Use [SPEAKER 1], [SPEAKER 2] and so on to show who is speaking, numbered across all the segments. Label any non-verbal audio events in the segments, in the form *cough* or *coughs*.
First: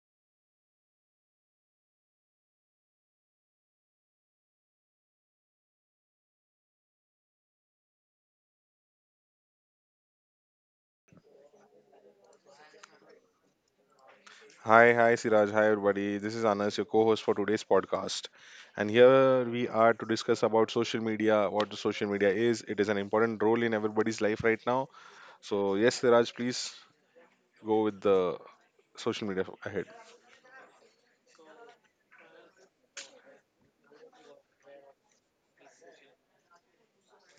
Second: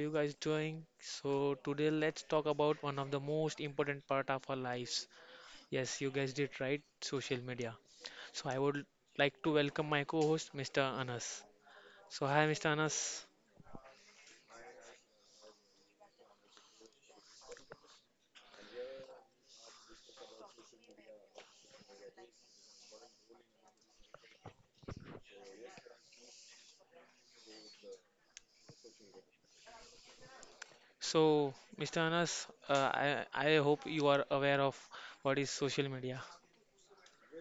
[SPEAKER 1] you guys doing? So today let's talk about one of the most important part of our lives. Yes, you guys did right, social media. So I would like to welcome my co-host Mr. Anas. So hi Mr. Anas.
[SPEAKER 2] Hi, hi, Siraj. Hi, everybody. This is Anas, your co-host for today's podcast. And here we are to discuss about social media, what the social media is. It is an important role in everybody's life right now. So yes, Siraj, please go with the social media ahead.
[SPEAKER 1] So Mr. Anas, I hope you are aware of what is social media.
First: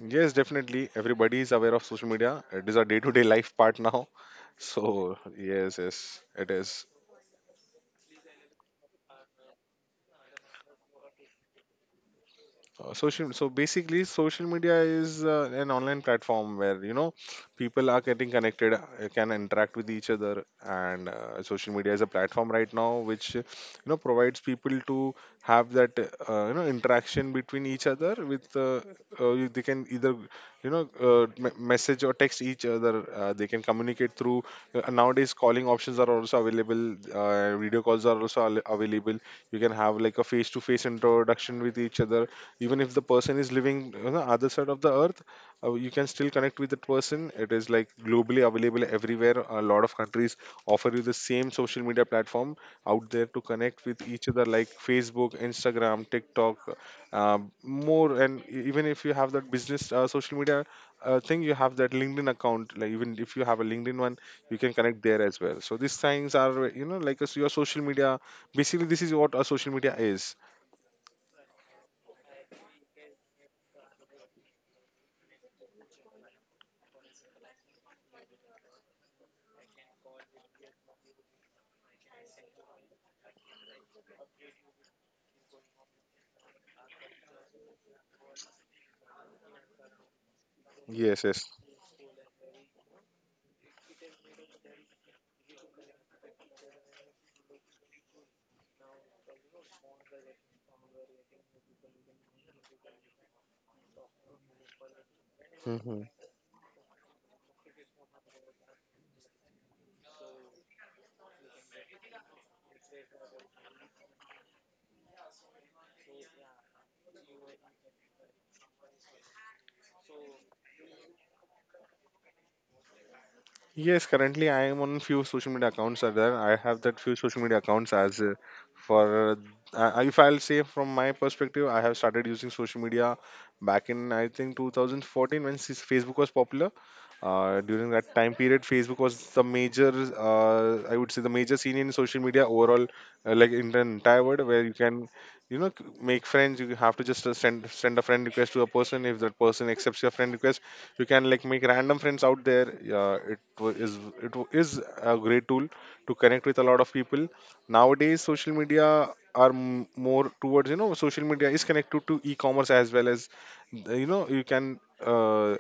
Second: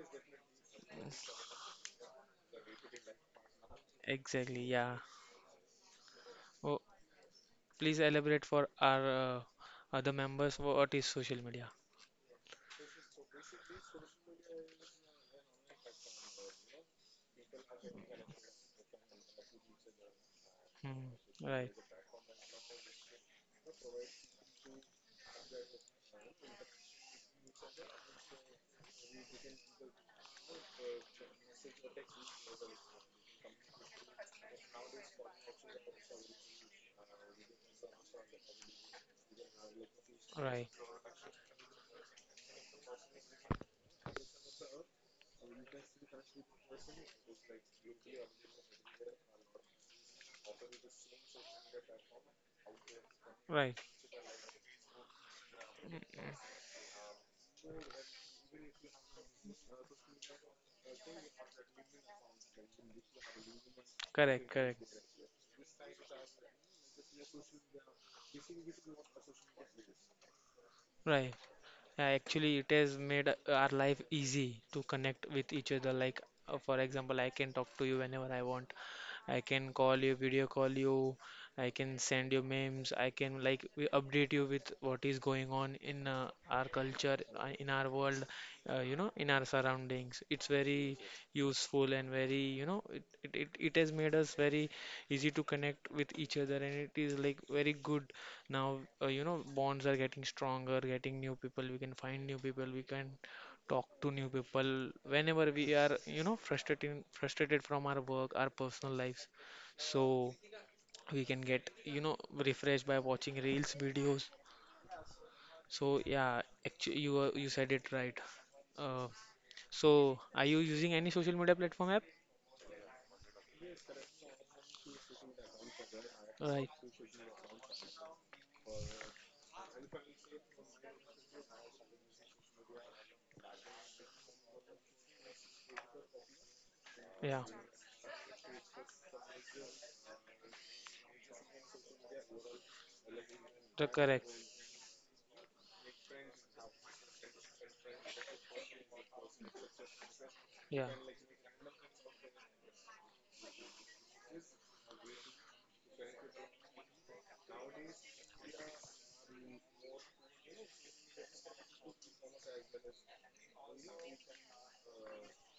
[SPEAKER 2] Yes, definitely. Everybody is aware of social media. It is our day-to-day *laughs* life part now.
[SPEAKER 1] Exactly, yeah.
[SPEAKER 2] So yes, yes, it
[SPEAKER 1] Oh,
[SPEAKER 2] is.
[SPEAKER 1] please elaborate for our other members what is social media.
[SPEAKER 2] Social so basically social media is an online platform where people are getting connected, can interact with each other, and
[SPEAKER 1] Hmm,
[SPEAKER 2] social
[SPEAKER 1] right,
[SPEAKER 2] media is a platform right now which, you know, provides people to have that, you know, interaction between each other with, they can either, you know, message or text each other. They can communicate through, nowadays calling options are also available. Video calls are also available. You can have like a face
[SPEAKER 1] right,
[SPEAKER 2] to face introduction with each other, even if the person is living on the other side of the earth. You can still connect with that person. It is like globally available everywhere. A lot of countries offer you the same social media platform out there to
[SPEAKER 1] right.
[SPEAKER 2] connect with each other, like Facebook, Instagram, TikTok. More, and even if you have that business, social media, thing, you have that LinkedIn account. Like even if you have a LinkedIn one,
[SPEAKER 1] Correct,
[SPEAKER 2] you can
[SPEAKER 1] correct.
[SPEAKER 2] connect there as well. So these things are, you know, like a s your social media. Basically, this is what a social media is.
[SPEAKER 1] Right. Yeah, actually, it has made our life easy to connect with each other. Like, for example, I can talk to you whenever I want. I can call you, video call you. I can send you memes. I can like we update you with what is going on in our culture, in our world, in our surroundings. It's very
[SPEAKER 2] Yes, yes.
[SPEAKER 1] useful and very, it has made us very easy to connect with each other, and it is like very good. Now, bonds are getting stronger, getting new people. We can find new people. We can talk to new people whenever we are,
[SPEAKER 2] Hmm.
[SPEAKER 1] frustrated from our work, our personal lives. So we can get, refreshed by watching reels, videos. So yeah, actually, you said it right. Uh, so are you using any social media platform app?
[SPEAKER 2] Yes, currently I am on few social media accounts are there. I
[SPEAKER 1] Right.
[SPEAKER 2] have that few social media accounts as, for if I'll say from my perspective, I have started using social media back in, I think, 2014 when Facebook was popular.
[SPEAKER 1] Yeah.
[SPEAKER 2] During that time period, Facebook was the major, I would say, the major scene in social media overall, like in the
[SPEAKER 1] The
[SPEAKER 2] entire
[SPEAKER 1] correct.
[SPEAKER 2] world, where you can, you know, make friends. You have to just send a friend request to a person. If that person accepts your friend request,
[SPEAKER 1] Yeah.
[SPEAKER 2] you can like make random friends out there. Yeah, it is a great tool to connect with a lot of people. Nowadays social media are more towards, you know, social media is connected to e-commerce, as well as you know, you can, uh,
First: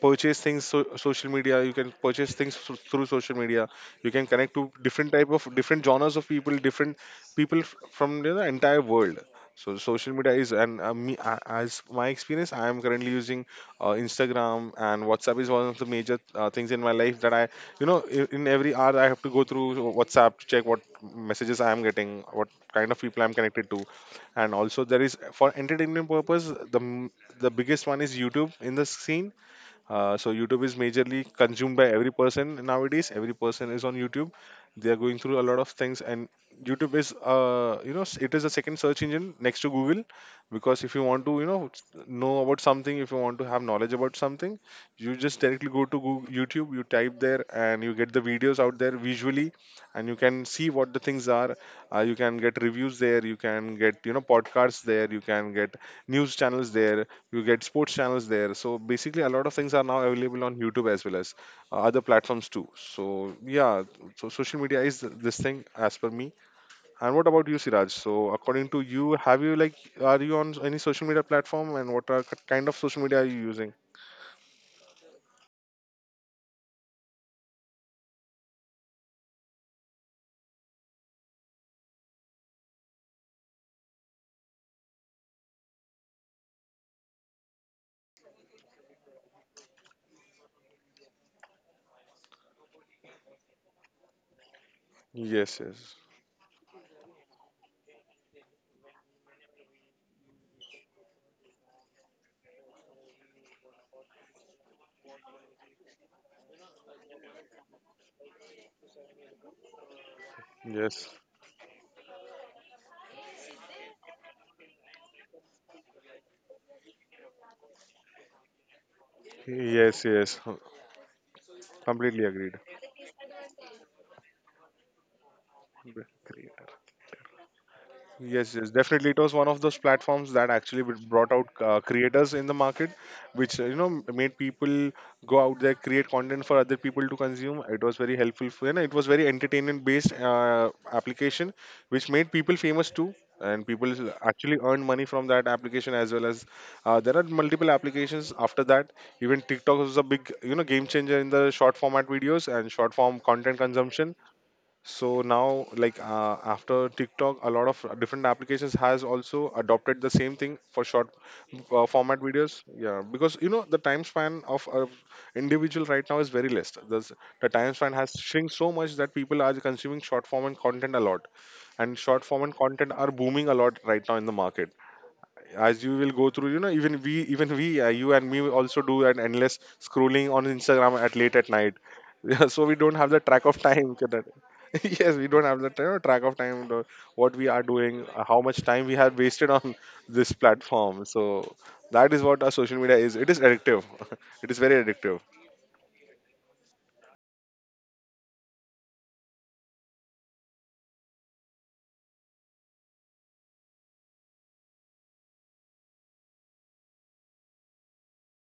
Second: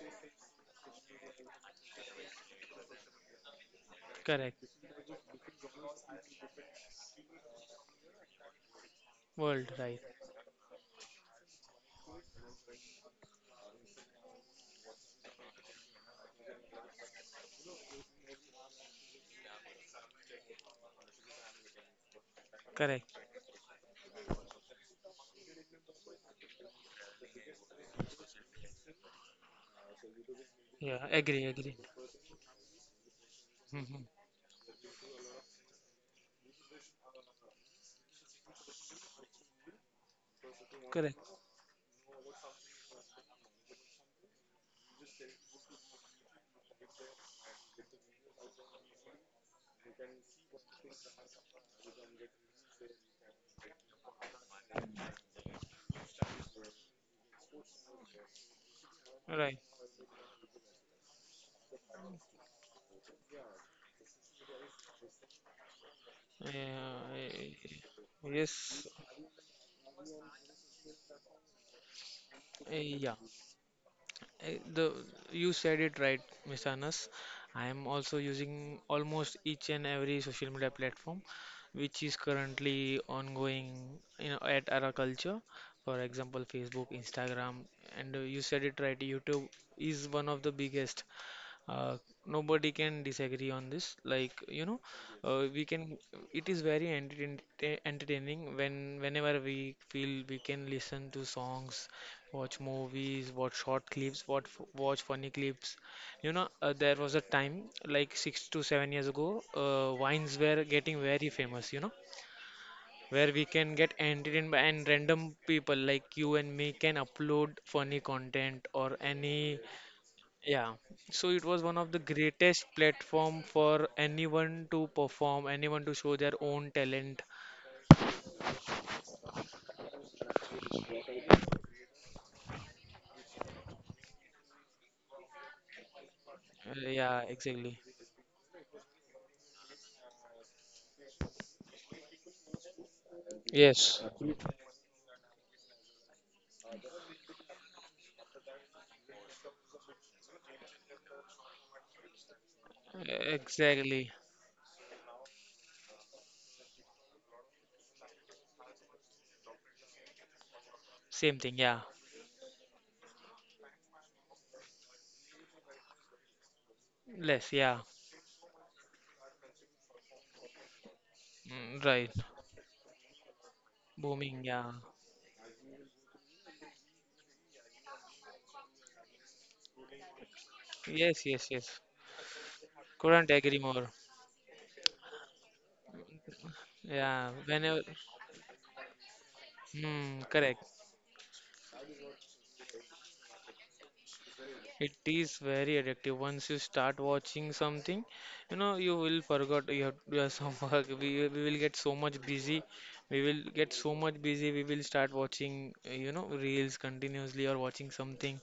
[SPEAKER 2] purchase things. So social media, you can purchase things. So through social media you can connect
[SPEAKER 1] Correct.
[SPEAKER 2] to different type of, different genres of people, different people from the entire world.
[SPEAKER 1] World.
[SPEAKER 2] So
[SPEAKER 1] Right.
[SPEAKER 2] social media is, and as my experience, I am currently using, Instagram and WhatsApp is one of the major, things in my life, that I, you know, in every hour I have to go through WhatsApp to check what messages I am getting, what kind of people
[SPEAKER 1] Correct.
[SPEAKER 2] I'm connected to. And also there is, for entertainment purpose, the biggest one is YouTube in the scene. So
[SPEAKER 1] Yeah.
[SPEAKER 2] YouTube is
[SPEAKER 1] Agree.
[SPEAKER 2] majorly
[SPEAKER 1] Agree.
[SPEAKER 2] consumed by every person nowadays. Every
[SPEAKER 1] Hmm.
[SPEAKER 2] person is on YouTube. They are going through a lot of things, and YouTube is, you know, it is a second search engine next to Google, because if you
[SPEAKER 1] Correct.
[SPEAKER 2] want to, you know, know about something, if you want to have knowledge about something, you just directly go to Google, YouTube. You type there, and you get the videos out there visually, and you can see what the things are. You can get reviews there. You can get, you know, podcasts there. You can get news channels there, you get sports channels there. So basically a lot of
[SPEAKER 1] Right.
[SPEAKER 2] things are now available on YouTube, as well as, other platforms too. So yeah, so social media is this thing as per me.
[SPEAKER 1] Yeah,
[SPEAKER 2] And what about you, Siraj? So according to
[SPEAKER 1] yes.
[SPEAKER 2] you, have you like, are you on any social media platform, and what are, kind of social
[SPEAKER 1] Yeah.
[SPEAKER 2] media are you using?
[SPEAKER 1] Eh, The You said it right, Mr. Anas. I am also using almost each and every social media platform which is currently ongoing, at our culture. For example, Facebook, Instagram, and you said it right, YouTube is one of the biggest. Uh, Nobody can disagree on this. Like, uh, we
[SPEAKER 2] Yes,
[SPEAKER 1] can,
[SPEAKER 2] yes,
[SPEAKER 1] it is very entertaining whenever we feel. We can listen to songs, watch movies, watch short clips, watch funny clips. There was a time like 6 to 7 years ago, wines were getting
[SPEAKER 2] yes,
[SPEAKER 1] very famous, where we can get entertained. By and random people like you and me can upload funny content or any
[SPEAKER 2] yes, yes,
[SPEAKER 1] yeah, so it was one of the
[SPEAKER 2] completely agreed.
[SPEAKER 1] greatest platform for anyone to perform, anyone to show their own talent.
[SPEAKER 2] Yes, yes, definitely. It was one of those platforms that actually brought out creators in the market, which, you know, made people go out there, create content for other people to
[SPEAKER 1] Yeah,
[SPEAKER 2] consume.
[SPEAKER 1] exactly.
[SPEAKER 2] It was very helpful for, and it was very entertainment-based application, which made people famous too, and people
[SPEAKER 1] Yes,
[SPEAKER 2] actually earned money from that application, as well as, there are multiple applications after that. Even TikTok was a big, you know, game changer in the short format videos and short form content
[SPEAKER 1] exactly.
[SPEAKER 2] consumption. So now, like, after TikTok a lot of different applications has also adopted the same thing for
[SPEAKER 1] Same
[SPEAKER 2] short,
[SPEAKER 1] thing. Yeah,
[SPEAKER 2] format videos. Yeah, because, you know, the time span of a individual right now is very less. There's,
[SPEAKER 1] less.
[SPEAKER 2] the
[SPEAKER 1] Yeah,
[SPEAKER 2] time span has shrink so much that people are consuming short form and content a lot,
[SPEAKER 1] mm,
[SPEAKER 2] and
[SPEAKER 1] right.
[SPEAKER 2] short form and content are booming a lot right now in the
[SPEAKER 1] Booming. Yeah.
[SPEAKER 2] market. As you will go through, you know, even we you and me also do an endless scrolling on Instagram at
[SPEAKER 1] Yes,
[SPEAKER 2] late at
[SPEAKER 1] yes,
[SPEAKER 2] night.
[SPEAKER 1] yes.
[SPEAKER 2] *laughs* Yeah, so we don't have the
[SPEAKER 1] Couldn't
[SPEAKER 2] track of
[SPEAKER 1] agree more.
[SPEAKER 2] time to that. *laughs* Yes, we don't have the, you track of time to what
[SPEAKER 1] Yeah,
[SPEAKER 2] we are
[SPEAKER 1] whenever.
[SPEAKER 2] doing, how much time we have wasted on *laughs*
[SPEAKER 1] Hmm,
[SPEAKER 2] this
[SPEAKER 1] correct.
[SPEAKER 2] platform. So that is what our social media is. It is addictive. *laughs* It is very
[SPEAKER 1] It
[SPEAKER 2] addictive.
[SPEAKER 1] is very addictive. Once you start watching something, you will forget you have to do some work. *laughs* We will get so much busy. We will get so much busy. We will start watching, reels continuously or watching something,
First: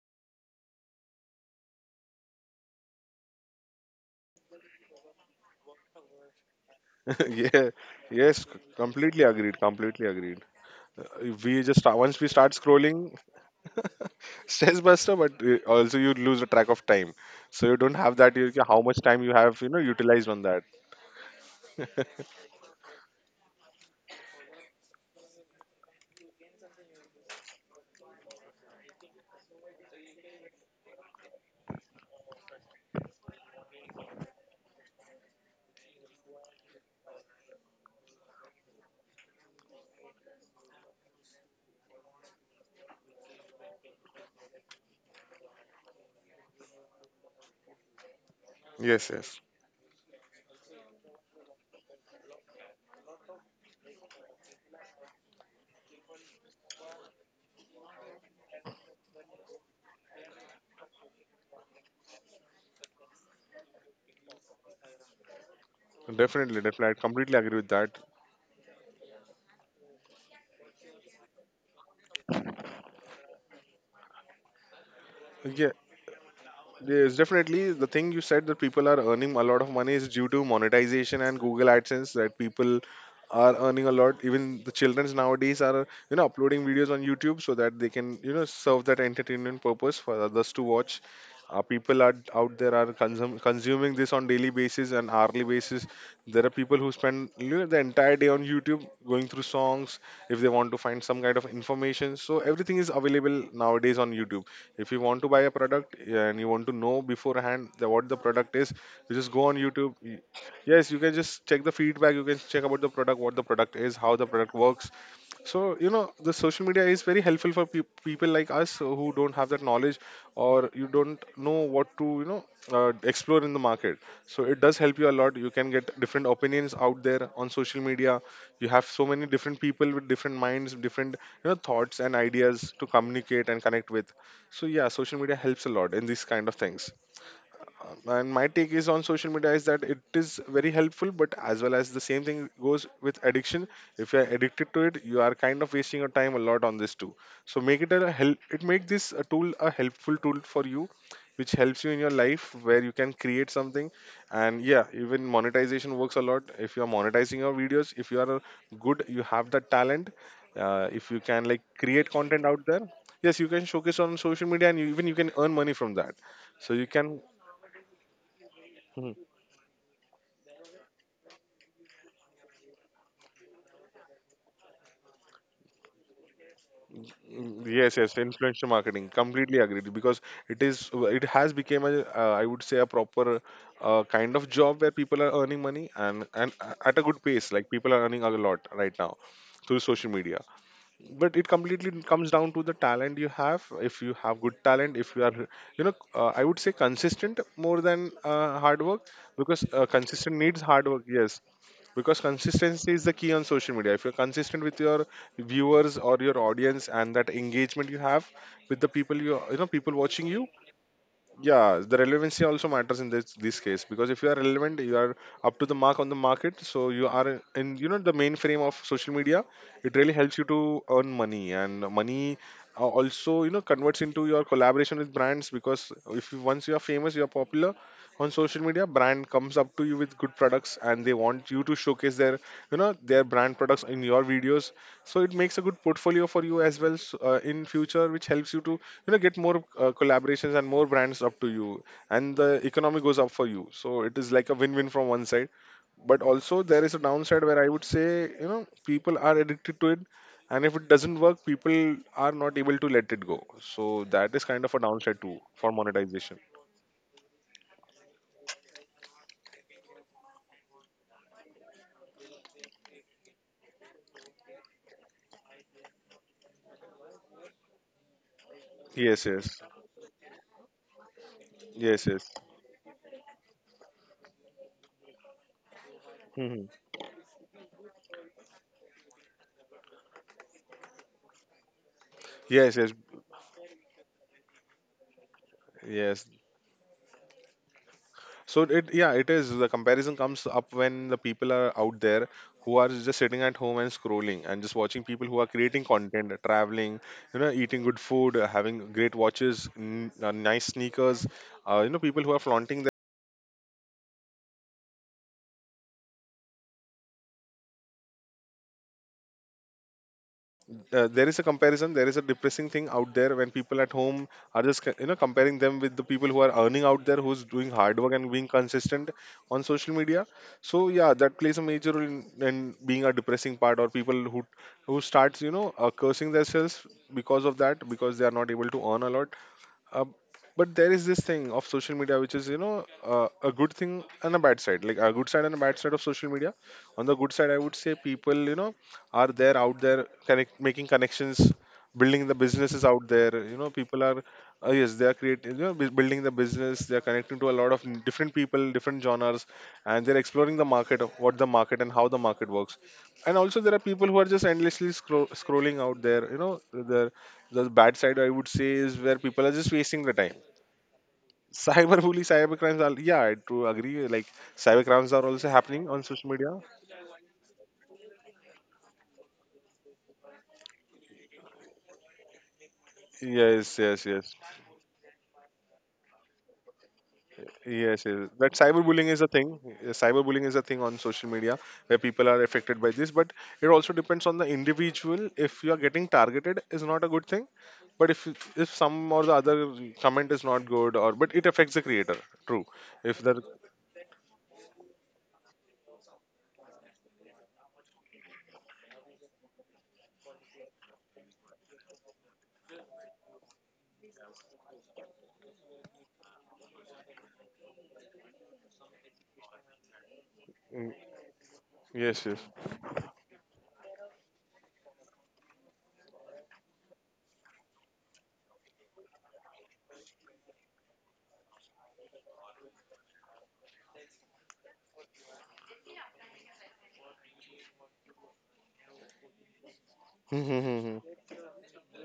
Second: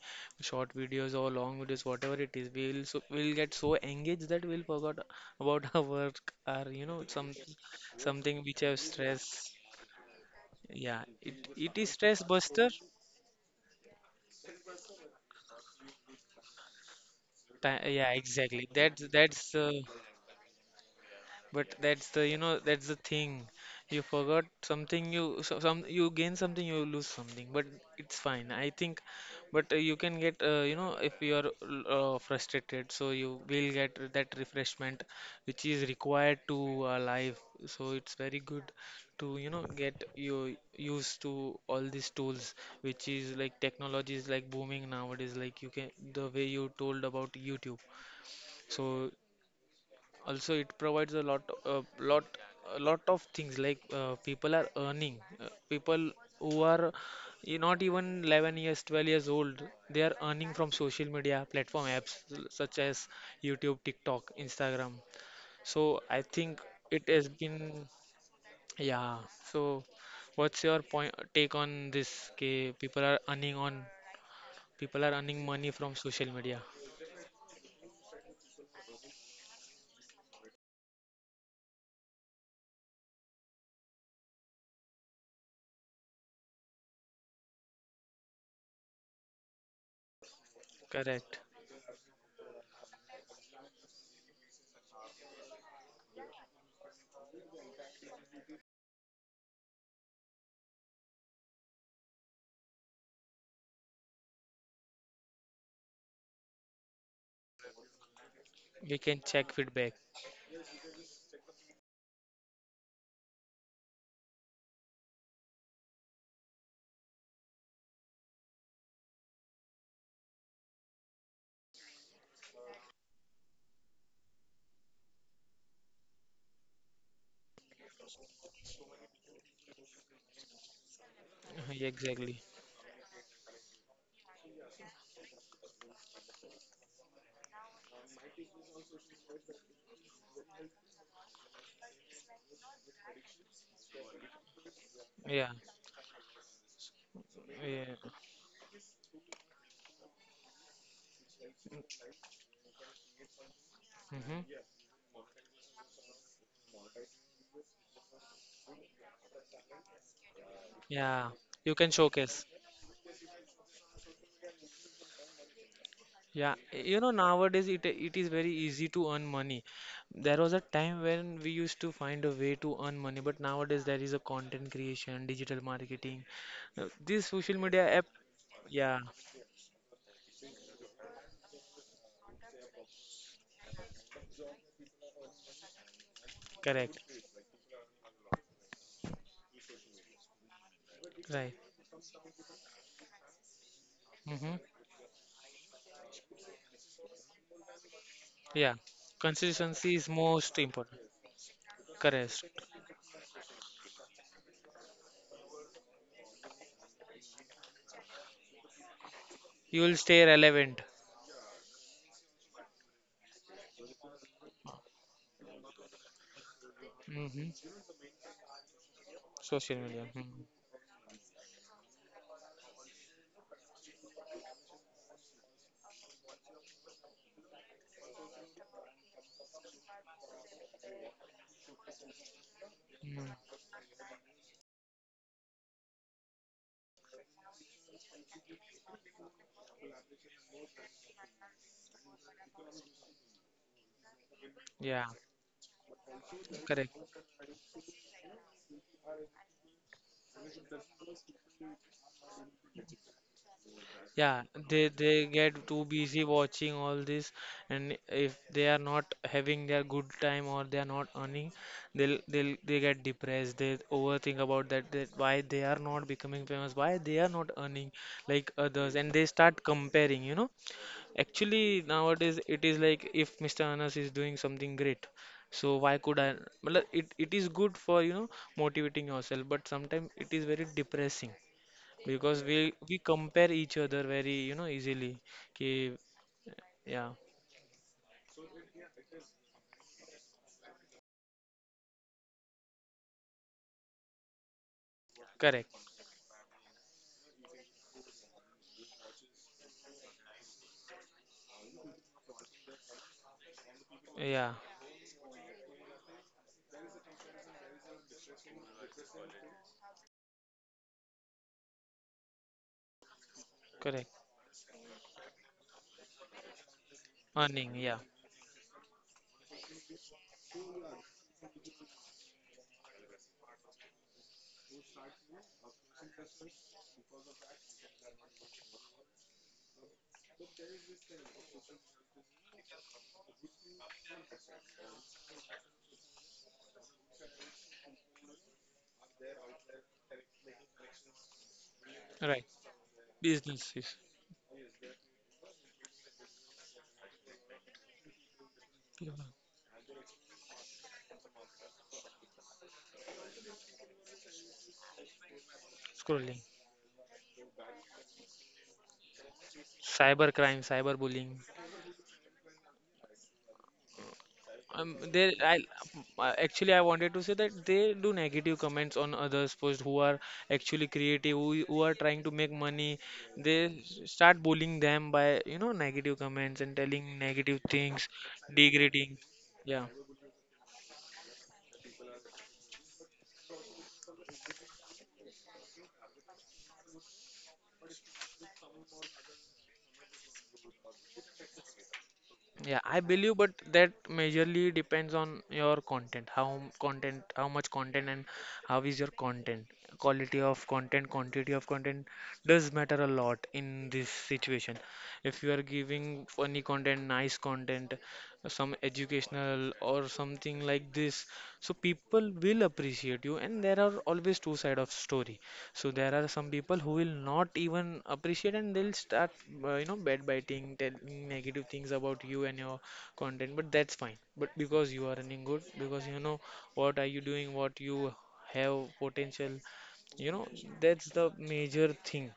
[SPEAKER 1] short videos or long videos, whatever it is. We'll get so engaged that we'll forget about *laughs* our work or you know
[SPEAKER 2] *laughs*
[SPEAKER 1] some
[SPEAKER 2] Yeah, yes,
[SPEAKER 1] something which have
[SPEAKER 2] completely
[SPEAKER 1] stress.
[SPEAKER 2] agreed, completely agreed.
[SPEAKER 1] Yeah, it
[SPEAKER 2] We
[SPEAKER 1] it
[SPEAKER 2] just
[SPEAKER 1] is
[SPEAKER 2] once
[SPEAKER 1] stress
[SPEAKER 2] we start
[SPEAKER 1] buster.
[SPEAKER 2] scrolling, stress buster, but also you lose the track of time, so you don't
[SPEAKER 1] Yeah,
[SPEAKER 2] have that, you,
[SPEAKER 1] exactly.
[SPEAKER 2] how much time you
[SPEAKER 1] That's
[SPEAKER 2] have, you know, utilized on that.
[SPEAKER 1] But that's the, that's the thing. You forgot something, you gain something, you lose something. But it's fine, I think. But you can get, if you are frustrated, so you will get that refreshment which is required to life. So it's very good to, get you used to all these tools, which is like technology is like booming nowadays. Like the way you told about YouTube. So
[SPEAKER 2] Yes, yes.
[SPEAKER 1] also it provides a lot of things like people are earning people who are not even 11 years 12 years old. They are earning from social media platform apps such as youtube, tiktok, instagram. So I think
[SPEAKER 2] Definitely, definitely, I
[SPEAKER 1] it has
[SPEAKER 2] completely
[SPEAKER 1] been
[SPEAKER 2] agree with that.
[SPEAKER 1] yeah, so what's your point take on this, ke people are earning on people are earning money
[SPEAKER 2] Yeah.
[SPEAKER 1] from social media.
[SPEAKER 2] Yes, definitely. The thing you said that people are earning a lot of money is due to monetization and Google AdSense, that people are earning a lot. Even the childrens nowadays are, you know, uploading videos on YouTube so that they can, you know, serve that entertainment purpose for others to watch.
[SPEAKER 1] Correct.
[SPEAKER 2] People are out there are consuming this on daily basis and hourly basis. There are people who spend, you know, the entire day on YouTube going through songs, if they want to find some kind of information. So everything is available nowadays on YouTube. If you want to buy a product, yeah, and you want to know beforehand the, what the product is,
[SPEAKER 1] We
[SPEAKER 2] you
[SPEAKER 1] can
[SPEAKER 2] just go
[SPEAKER 1] check
[SPEAKER 2] on
[SPEAKER 1] feedback.
[SPEAKER 2] YouTube. Yes, you can just check the feedback. You can check about the product, what the product is, how the product works. So, you know, the social media is very helpful for people like us who don't have that knowledge, or you don't know what to, you know, explore in the market. So, it does help you a lot. You can get different opinions out there on social media. You have so many different people with different minds, different, you know,
[SPEAKER 1] *laughs*
[SPEAKER 2] thoughts and
[SPEAKER 1] Exactly.
[SPEAKER 2] ideas to communicate and connect with. So, yeah, social media helps a lot in these kind of things. And my take is on social media is that it is very helpful, but as well as the same thing goes with addiction. If you are addicted to it, you are
[SPEAKER 1] Yeah.
[SPEAKER 2] kind of wasting your time a lot on this too. So make
[SPEAKER 1] Yeah.
[SPEAKER 2] it a help, it make this a tool, a helpful tool for you, which helps you in your life, where you can create something.
[SPEAKER 1] Hmm.
[SPEAKER 2] And yeah, even monetization works a lot if you are monetizing your videos, if you are a good, you have that talent, if you
[SPEAKER 1] Yeah,
[SPEAKER 2] can like
[SPEAKER 1] you can
[SPEAKER 2] create
[SPEAKER 1] showcase.
[SPEAKER 2] content out there. Yes, you can showcase on social media, and you, even you can earn money from that.
[SPEAKER 1] Yeah,
[SPEAKER 2] So you can.
[SPEAKER 1] Nowadays it is very easy to earn money. There was a time when we used to find a way to earn money, but nowadays there is a content creation, digital marketing. This social
[SPEAKER 2] Mm,
[SPEAKER 1] media
[SPEAKER 2] yes,
[SPEAKER 1] app,
[SPEAKER 2] yes, influencer
[SPEAKER 1] yeah,
[SPEAKER 2] marketing. Completely agreed, because it is, it has become a, I would say, a proper, kind of job, where people are earning money, and
[SPEAKER 1] correct,
[SPEAKER 2] at a good pace. Like people are earning a lot right now through social media.
[SPEAKER 1] right.
[SPEAKER 2] But it completely comes down to the talent you have. If you have
[SPEAKER 1] Mm-hmm.
[SPEAKER 2] good talent, if you are I would say consistent more than
[SPEAKER 1] Yeah,
[SPEAKER 2] hard work, because
[SPEAKER 1] consistency is
[SPEAKER 2] consistent
[SPEAKER 1] most
[SPEAKER 2] needs
[SPEAKER 1] important.
[SPEAKER 2] hard work, yes, because
[SPEAKER 1] Correct.
[SPEAKER 2] consistency is the key on social media. If you're consistent with your viewers or your audience, and that engagement you have with the people, you know
[SPEAKER 1] You will
[SPEAKER 2] people
[SPEAKER 1] stay
[SPEAKER 2] watching you,
[SPEAKER 1] relevant.
[SPEAKER 2] yeah, the relevancy also matters in this case, because if you are relevant you are up to the mark on the market, so you are
[SPEAKER 1] Mm-hmm.
[SPEAKER 2] you know, the mainframe of social media,
[SPEAKER 1] Social
[SPEAKER 2] it
[SPEAKER 1] media.
[SPEAKER 2] really
[SPEAKER 1] Mm-hmm.
[SPEAKER 2] helps you to earn money. And money also, you know, converts into your collaboration with brands, because if you, once you are famous, you are popular on social media, brand comes up to you with good products and they want you to showcase their, you know, their
[SPEAKER 1] Mm-hmm.
[SPEAKER 2] brand products in your videos. So it makes a good portfolio for you as well, in future, which helps you to, you know, get more collaborations and more brands up to you, and the economy goes up for you. So it is like a win-win
[SPEAKER 1] Yeah,
[SPEAKER 2] from one side, but also there
[SPEAKER 1] correct.
[SPEAKER 2] is a downside where I would say, you know, people are addicted to it, and if it doesn't work, people are not able to let it go, so that
[SPEAKER 1] Yeah,
[SPEAKER 2] is kind of a
[SPEAKER 1] they
[SPEAKER 2] downside
[SPEAKER 1] they
[SPEAKER 2] too
[SPEAKER 1] get
[SPEAKER 2] for
[SPEAKER 1] too busy
[SPEAKER 2] monetization.
[SPEAKER 1] watching all this, and if they are not having their good time or they are not earning, they get depressed. They overthink about that, that why they are not becoming famous, why they are not earning like others, and they
[SPEAKER 2] Yes,
[SPEAKER 1] start
[SPEAKER 2] yes.
[SPEAKER 1] comparing. Actually,
[SPEAKER 2] Yes,
[SPEAKER 1] nowadays
[SPEAKER 2] yes.
[SPEAKER 1] it is like if Mr. Anas is doing something great, so why could I? Well,
[SPEAKER 2] Hmm.
[SPEAKER 1] it is good for, motivating yourself, but sometimes it is very depressing because we
[SPEAKER 2] Yes,
[SPEAKER 1] we
[SPEAKER 2] yes,
[SPEAKER 1] compare each other very easily. कि.
[SPEAKER 2] yes.
[SPEAKER 1] Yeah.
[SPEAKER 2] So it, yeah, it is the comparison comes up when the people are out there who are just sitting at home and scrolling and just watching people who are
[SPEAKER 1] Correct.
[SPEAKER 2] creating content, traveling, you know, eating good food, having great watches, nice sneakers, you know, people who are flaunting,
[SPEAKER 1] Yeah.
[SPEAKER 2] there is a comparison, there is a depressing thing out there when people at
[SPEAKER 1] Correct.
[SPEAKER 2] home are just you know, comparing them with the people who are earning out there, who's doing
[SPEAKER 1] Earning. Yeah.
[SPEAKER 2] hard work and being consistent on social media. So yeah, that plays a major role in being a depressing part, or people who starts, you know, cursing themselves, because of that, because they are not able to earn a lot. uh, but there is this thing of social media which is, you know, a good thing and a bad side, like a good side and a bad side of social media. On the good side, I would say people, you know, are there out there connect, making connections, building the
[SPEAKER 1] Right.
[SPEAKER 2] businesses out there, you know,
[SPEAKER 1] Businesses.
[SPEAKER 2] people are, yes, they are creating, you know, building the business. They are connecting to a lot of different people, different genres, and they're exploring the market of what the market and how the market works. And also there are people who are just endlessly scrolling out there,
[SPEAKER 1] Scrolling.
[SPEAKER 2] you know, they're, the bad side I would say is where people are just wasting the
[SPEAKER 1] Cyber
[SPEAKER 2] time.
[SPEAKER 1] crime, cyber bullying.
[SPEAKER 2] Cyberbully, cybercrimes are, yeah, I do agree. Like, cybercrimes
[SPEAKER 1] They
[SPEAKER 2] are also
[SPEAKER 1] I
[SPEAKER 2] happening on social media.
[SPEAKER 1] actually I wanted to say that they do negative comments on others posts who are actually creative, who are trying to make money. They
[SPEAKER 2] Yes, yes, yes,
[SPEAKER 1] start bullying them by negative comments and telling negative
[SPEAKER 2] yes,
[SPEAKER 1] things.
[SPEAKER 2] yes. That cyberbullying
[SPEAKER 1] Degrading.
[SPEAKER 2] is a thing.
[SPEAKER 1] Yeah.
[SPEAKER 2] Yeah, cyberbullying is a thing on social media where people are affected by this. But it also depends on the individual. If you are getting targeted, is not a good thing. But if some or the other comment is not good, or but it affects the creator. True.
[SPEAKER 1] Yeah, I
[SPEAKER 2] If
[SPEAKER 1] believe,
[SPEAKER 2] the,
[SPEAKER 1] but that majorly depends on your content, how much content, and how is your content. Quality of content, quantity of content does matter a lot in this situation. If you are giving funny content, nice content, some educational or something like
[SPEAKER 2] mm,
[SPEAKER 1] this, so people
[SPEAKER 2] yes,
[SPEAKER 1] will appreciate you. And there are always two side of story. So there are some people who will not even appreciate and they'll start, bad biting, telling negative things about you and your content. But that's fine. But because you are running good, because you know what are you doing, what you have potential, you know, that's the
[SPEAKER 2] yes. *laughs*
[SPEAKER 1] major thing.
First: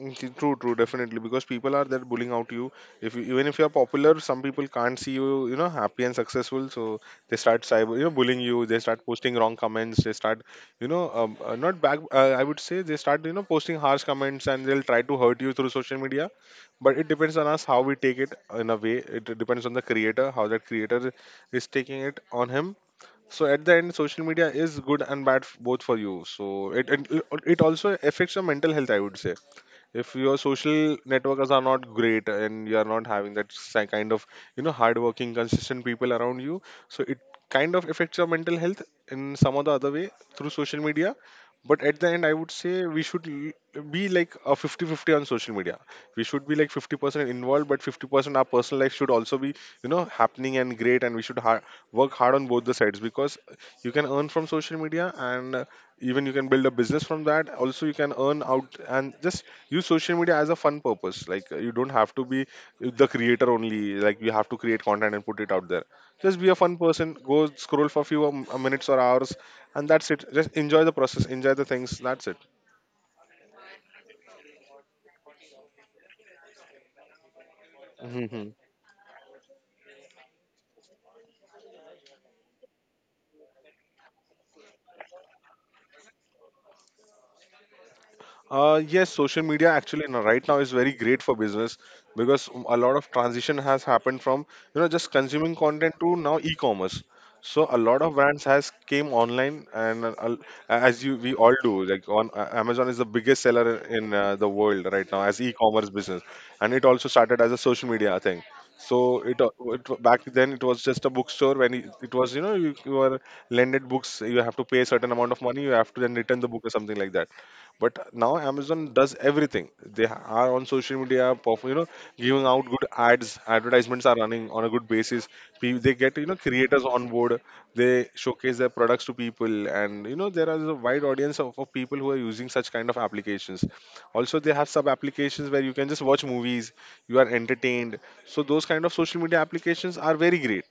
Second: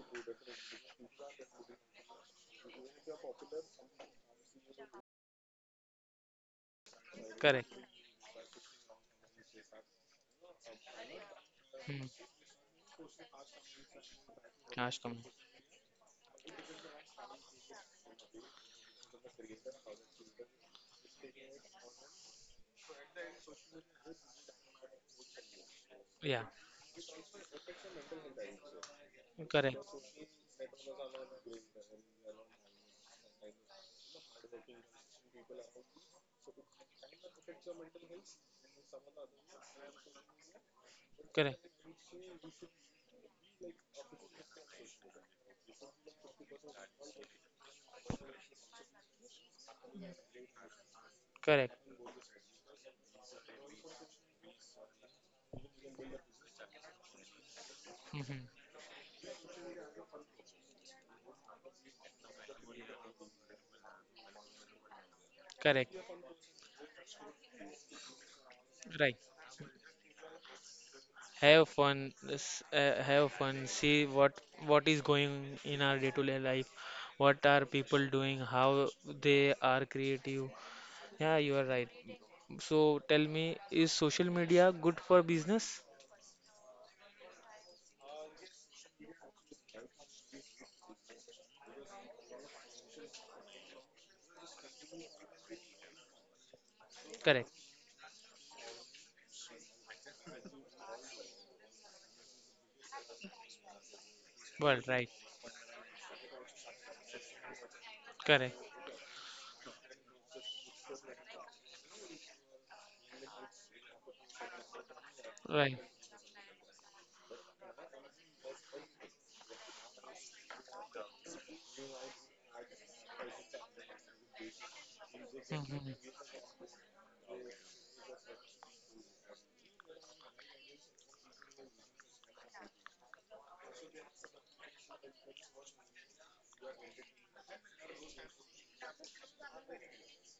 [SPEAKER 2] Mm, true, true, definitely. Because people are there bullying out you. If you, even if you are popular, some people can't see you, you know, happy and successful. So they start
[SPEAKER 1] Correct.
[SPEAKER 2] cyber, you know, bullying you. They start posting wrong comments. They start, you know, not back.
[SPEAKER 1] Hmm.
[SPEAKER 2] I would say they start, you know, posting harsh comments and they'll
[SPEAKER 1] Ash
[SPEAKER 2] try to
[SPEAKER 1] Kamal.
[SPEAKER 2] hurt you through social media. But it depends on us how we take it. In a way, it depends on the creator how that creator is taking it on him. So at the end, social media is good and bad both for you.
[SPEAKER 1] Yeah.
[SPEAKER 2] So it also affects your mental health, I would say.
[SPEAKER 1] Correct.
[SPEAKER 2] If your social networks are not great and you are not having that kind of, you know, hardworking, consistent people around you, so it kind of affects your mental health in some or the other way through social media.
[SPEAKER 1] Correct.
[SPEAKER 2] But at the end, I would say we should be like a fifty-fifty on social media. We should be like 50% involved, but 50% our personal life should also be, you know, happening and great, and we should
[SPEAKER 1] Correct.
[SPEAKER 2] work hard on both the sides, because you can earn from social media, and even you can build a business from that. Also, you can earn
[SPEAKER 1] Hmm.
[SPEAKER 2] out, and just use social media as a fun purpose. Like, you don't have to be the creator only, like you have to create content and put it out there.
[SPEAKER 1] Correct.
[SPEAKER 2] Just be a fun person, go scroll for a few minutes or hours,
[SPEAKER 1] Right.
[SPEAKER 2] and that's it. Just enjoy the process, enjoy the
[SPEAKER 1] Have
[SPEAKER 2] things,
[SPEAKER 1] fun,
[SPEAKER 2] that's it.
[SPEAKER 1] have fun, see what is going in our day-to-day life, what are people
[SPEAKER 2] Mhm.
[SPEAKER 1] doing, how they are creative. Yeah, you are right. So tell me, is social media good for business?
[SPEAKER 2] Yes, social media actually right now is very great for business, because a lot of transition has happened from, you know, just consuming content to now e-commerce. So a
[SPEAKER 1] Correct.
[SPEAKER 2] lot of brands has came online, and as you we all do, like on Amazon is the biggest seller in the world right
[SPEAKER 1] Well,
[SPEAKER 2] now as
[SPEAKER 1] right.
[SPEAKER 2] e-commerce business, and it also started as a social media thing.
[SPEAKER 1] Correct.
[SPEAKER 2] So it, back then it was just a bookstore. When it was, you know, you were lended books, you have to pay a certain amount of money, you have to
[SPEAKER 1] Right.
[SPEAKER 2] then return the book or something like that. But now Amazon does everything. They are on social media, you know, giving out good ads, advertisements are running on a good basis. They get, you know,
[SPEAKER 1] Hmm.
[SPEAKER 2] creators on board. They showcase their products to people, and you know, there is a wide audience of people who are using such kind of applications. Also, they have sub applications where you can just watch movies, you are entertained. So those kind of social media applications are very great,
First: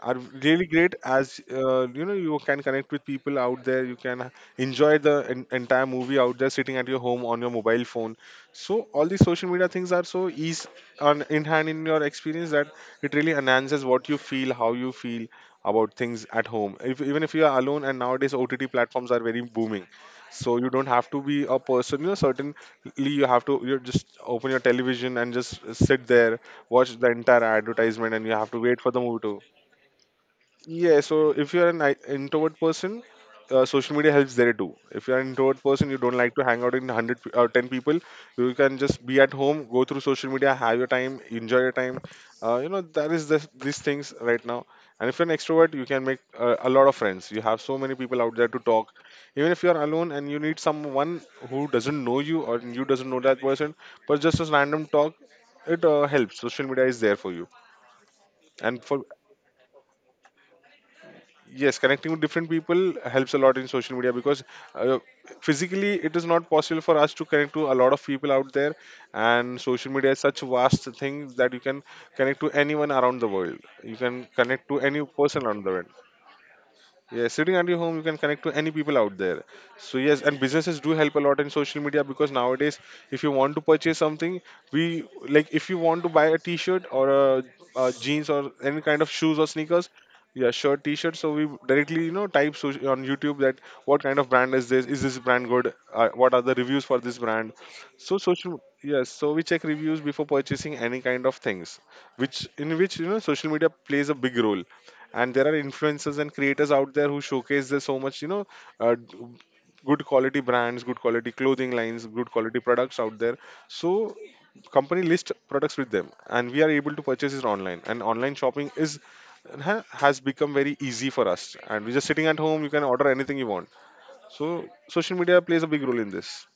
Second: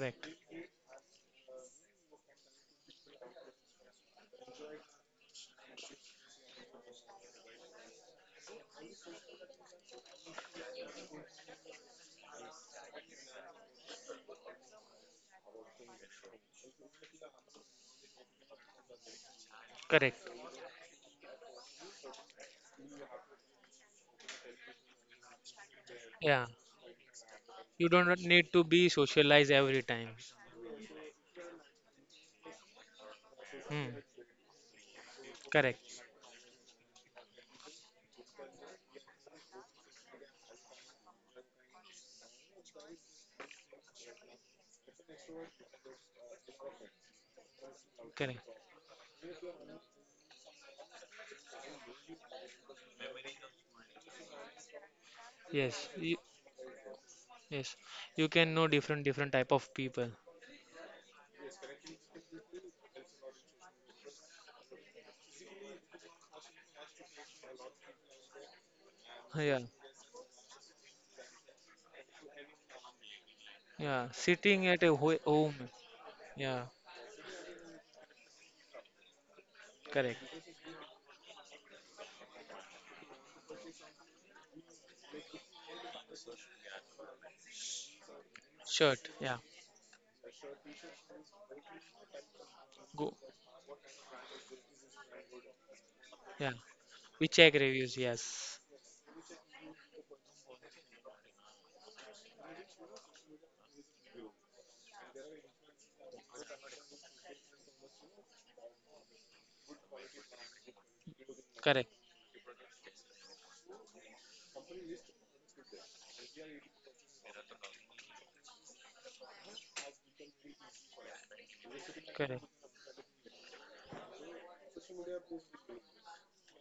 [SPEAKER 2] are really great. As you know, you can connect with people out there, you can enjoy the entire movie out there, sitting at your home on your mobile phone. So all these social media things are so ease on in hand in your experience that it really enhances what you feel, how you feel about things at home. If, Even if you are alone, and nowadays OTT platforms are very booming,
[SPEAKER 1] Correct.
[SPEAKER 2] so you don't have to be a person, you know, certainly. You have to, you just open your television and just sit
[SPEAKER 1] Yeah.
[SPEAKER 2] there, watch the entire
[SPEAKER 1] You don't
[SPEAKER 2] advertisement, and you
[SPEAKER 1] need
[SPEAKER 2] have
[SPEAKER 1] to
[SPEAKER 2] to wait
[SPEAKER 1] be
[SPEAKER 2] for the movie to,
[SPEAKER 1] socialized every time.
[SPEAKER 2] yeah, so if you're an introvert person,
[SPEAKER 1] Hmm.
[SPEAKER 2] social media helps there too. If you're an
[SPEAKER 1] Correct.
[SPEAKER 2] introvert person, you don't like to hang out in 100 or 10 people, you can just be at home, go through social media, have your time, enjoy your time. You know, that is these things right now. And if you're an extrovert, you can make a lot of friends. You have so many people
[SPEAKER 1] Correct.
[SPEAKER 2] out there to talk. Even if you're alone and you need someone who doesn't know you, or you doesn't know that person, but just a random talk,
[SPEAKER 1] yes
[SPEAKER 2] it
[SPEAKER 1] you,
[SPEAKER 2] helps. Social media is there for you.
[SPEAKER 1] yes, you can know
[SPEAKER 2] And
[SPEAKER 1] different
[SPEAKER 2] for,
[SPEAKER 1] different type of people.
[SPEAKER 2] yes, connecting with different people helps a lot in social media, because uh, physically it is not possible for us to connect to a lot of people out there,
[SPEAKER 1] Yeah,
[SPEAKER 2] and social media is such a vast thing that you can connect to anyone around the world.
[SPEAKER 1] yeah.
[SPEAKER 2] You can
[SPEAKER 1] Sitting
[SPEAKER 2] connect
[SPEAKER 1] at a
[SPEAKER 2] to
[SPEAKER 1] ho
[SPEAKER 2] any person
[SPEAKER 1] home.
[SPEAKER 2] around the world.
[SPEAKER 1] Yeah,
[SPEAKER 2] Yeah, sitting at your home, you can connect to any people out there.
[SPEAKER 1] correct.
[SPEAKER 2] So yes, and businesses do help a lot in social media, because nowadays, if you want to purchase something, we, like if you want to buy a T-shirt, or a jeans, or
[SPEAKER 1] Shirt.
[SPEAKER 2] any kind
[SPEAKER 1] Yeah,
[SPEAKER 2] of shoes or sneakers, yeah, shirt, T-shirt. So we directly, you know, type so
[SPEAKER 1] go.
[SPEAKER 2] on YouTube that what kind of brand is this? Is this brand good?
[SPEAKER 1] Yeah,
[SPEAKER 2] What are the reviews for
[SPEAKER 1] we
[SPEAKER 2] this
[SPEAKER 1] check
[SPEAKER 2] brand?
[SPEAKER 1] reviews.
[SPEAKER 2] So
[SPEAKER 1] Yes,
[SPEAKER 2] social Yes, so we check reviews before purchasing any kind of things, which in which, you know, social media plays a big role. And there are influencers and creators out there who showcase there's so much, you know, uh, d- good quality brands, good quality clothing
[SPEAKER 1] correct,
[SPEAKER 2] lines, good quality products out there. So company list products with them, and we are able to purchase it online, and online shopping is has become very easy for us, and we're just sitting at
[SPEAKER 1] correct.
[SPEAKER 2] home, you can order anything you want. So social media plays a big role in this.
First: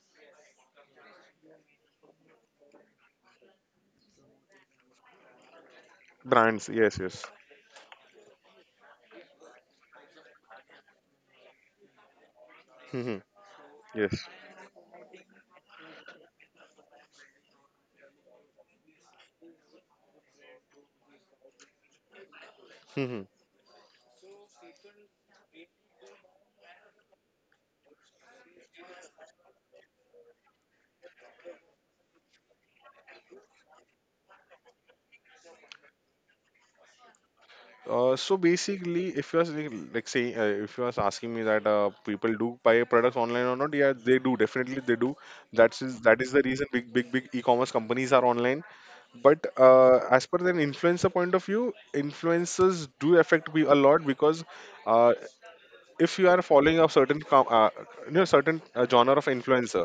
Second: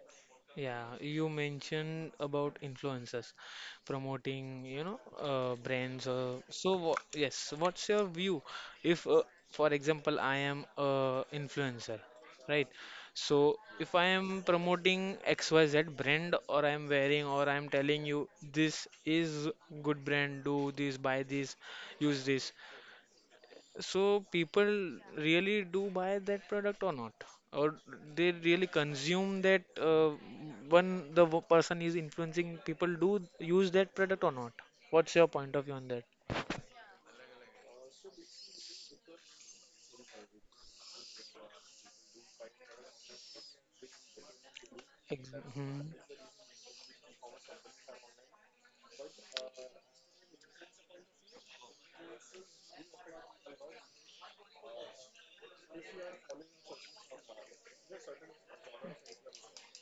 [SPEAKER 1] Yeah, you mentioned about influencers promoting, brands.
[SPEAKER 2] Brands, yes, yes.
[SPEAKER 1] Yes, what's your view if, for example, I am a influencer, right?
[SPEAKER 2] Mhm.
[SPEAKER 1] So, if I
[SPEAKER 2] Yes.
[SPEAKER 1] am promoting XYZ brand or I am wearing or I am telling you this is good brand, do this, buy this, use this. So people really do buy that product or not? Or they really consume that person is influencing? People do use that product or not? What's your point of view on that?
[SPEAKER 2] So basically, if you're like saying, if you're asking me that people do buy products online or not, yeah, they do. Definitely, they do.
[SPEAKER 1] Ex-
[SPEAKER 2] That's,
[SPEAKER 1] mhm.
[SPEAKER 2] is that, is the reason big e-commerce companies are online. But as per the influencer point of view, influencers do affect me a lot because uh, if you are following a certain com- you know certain genre of influencer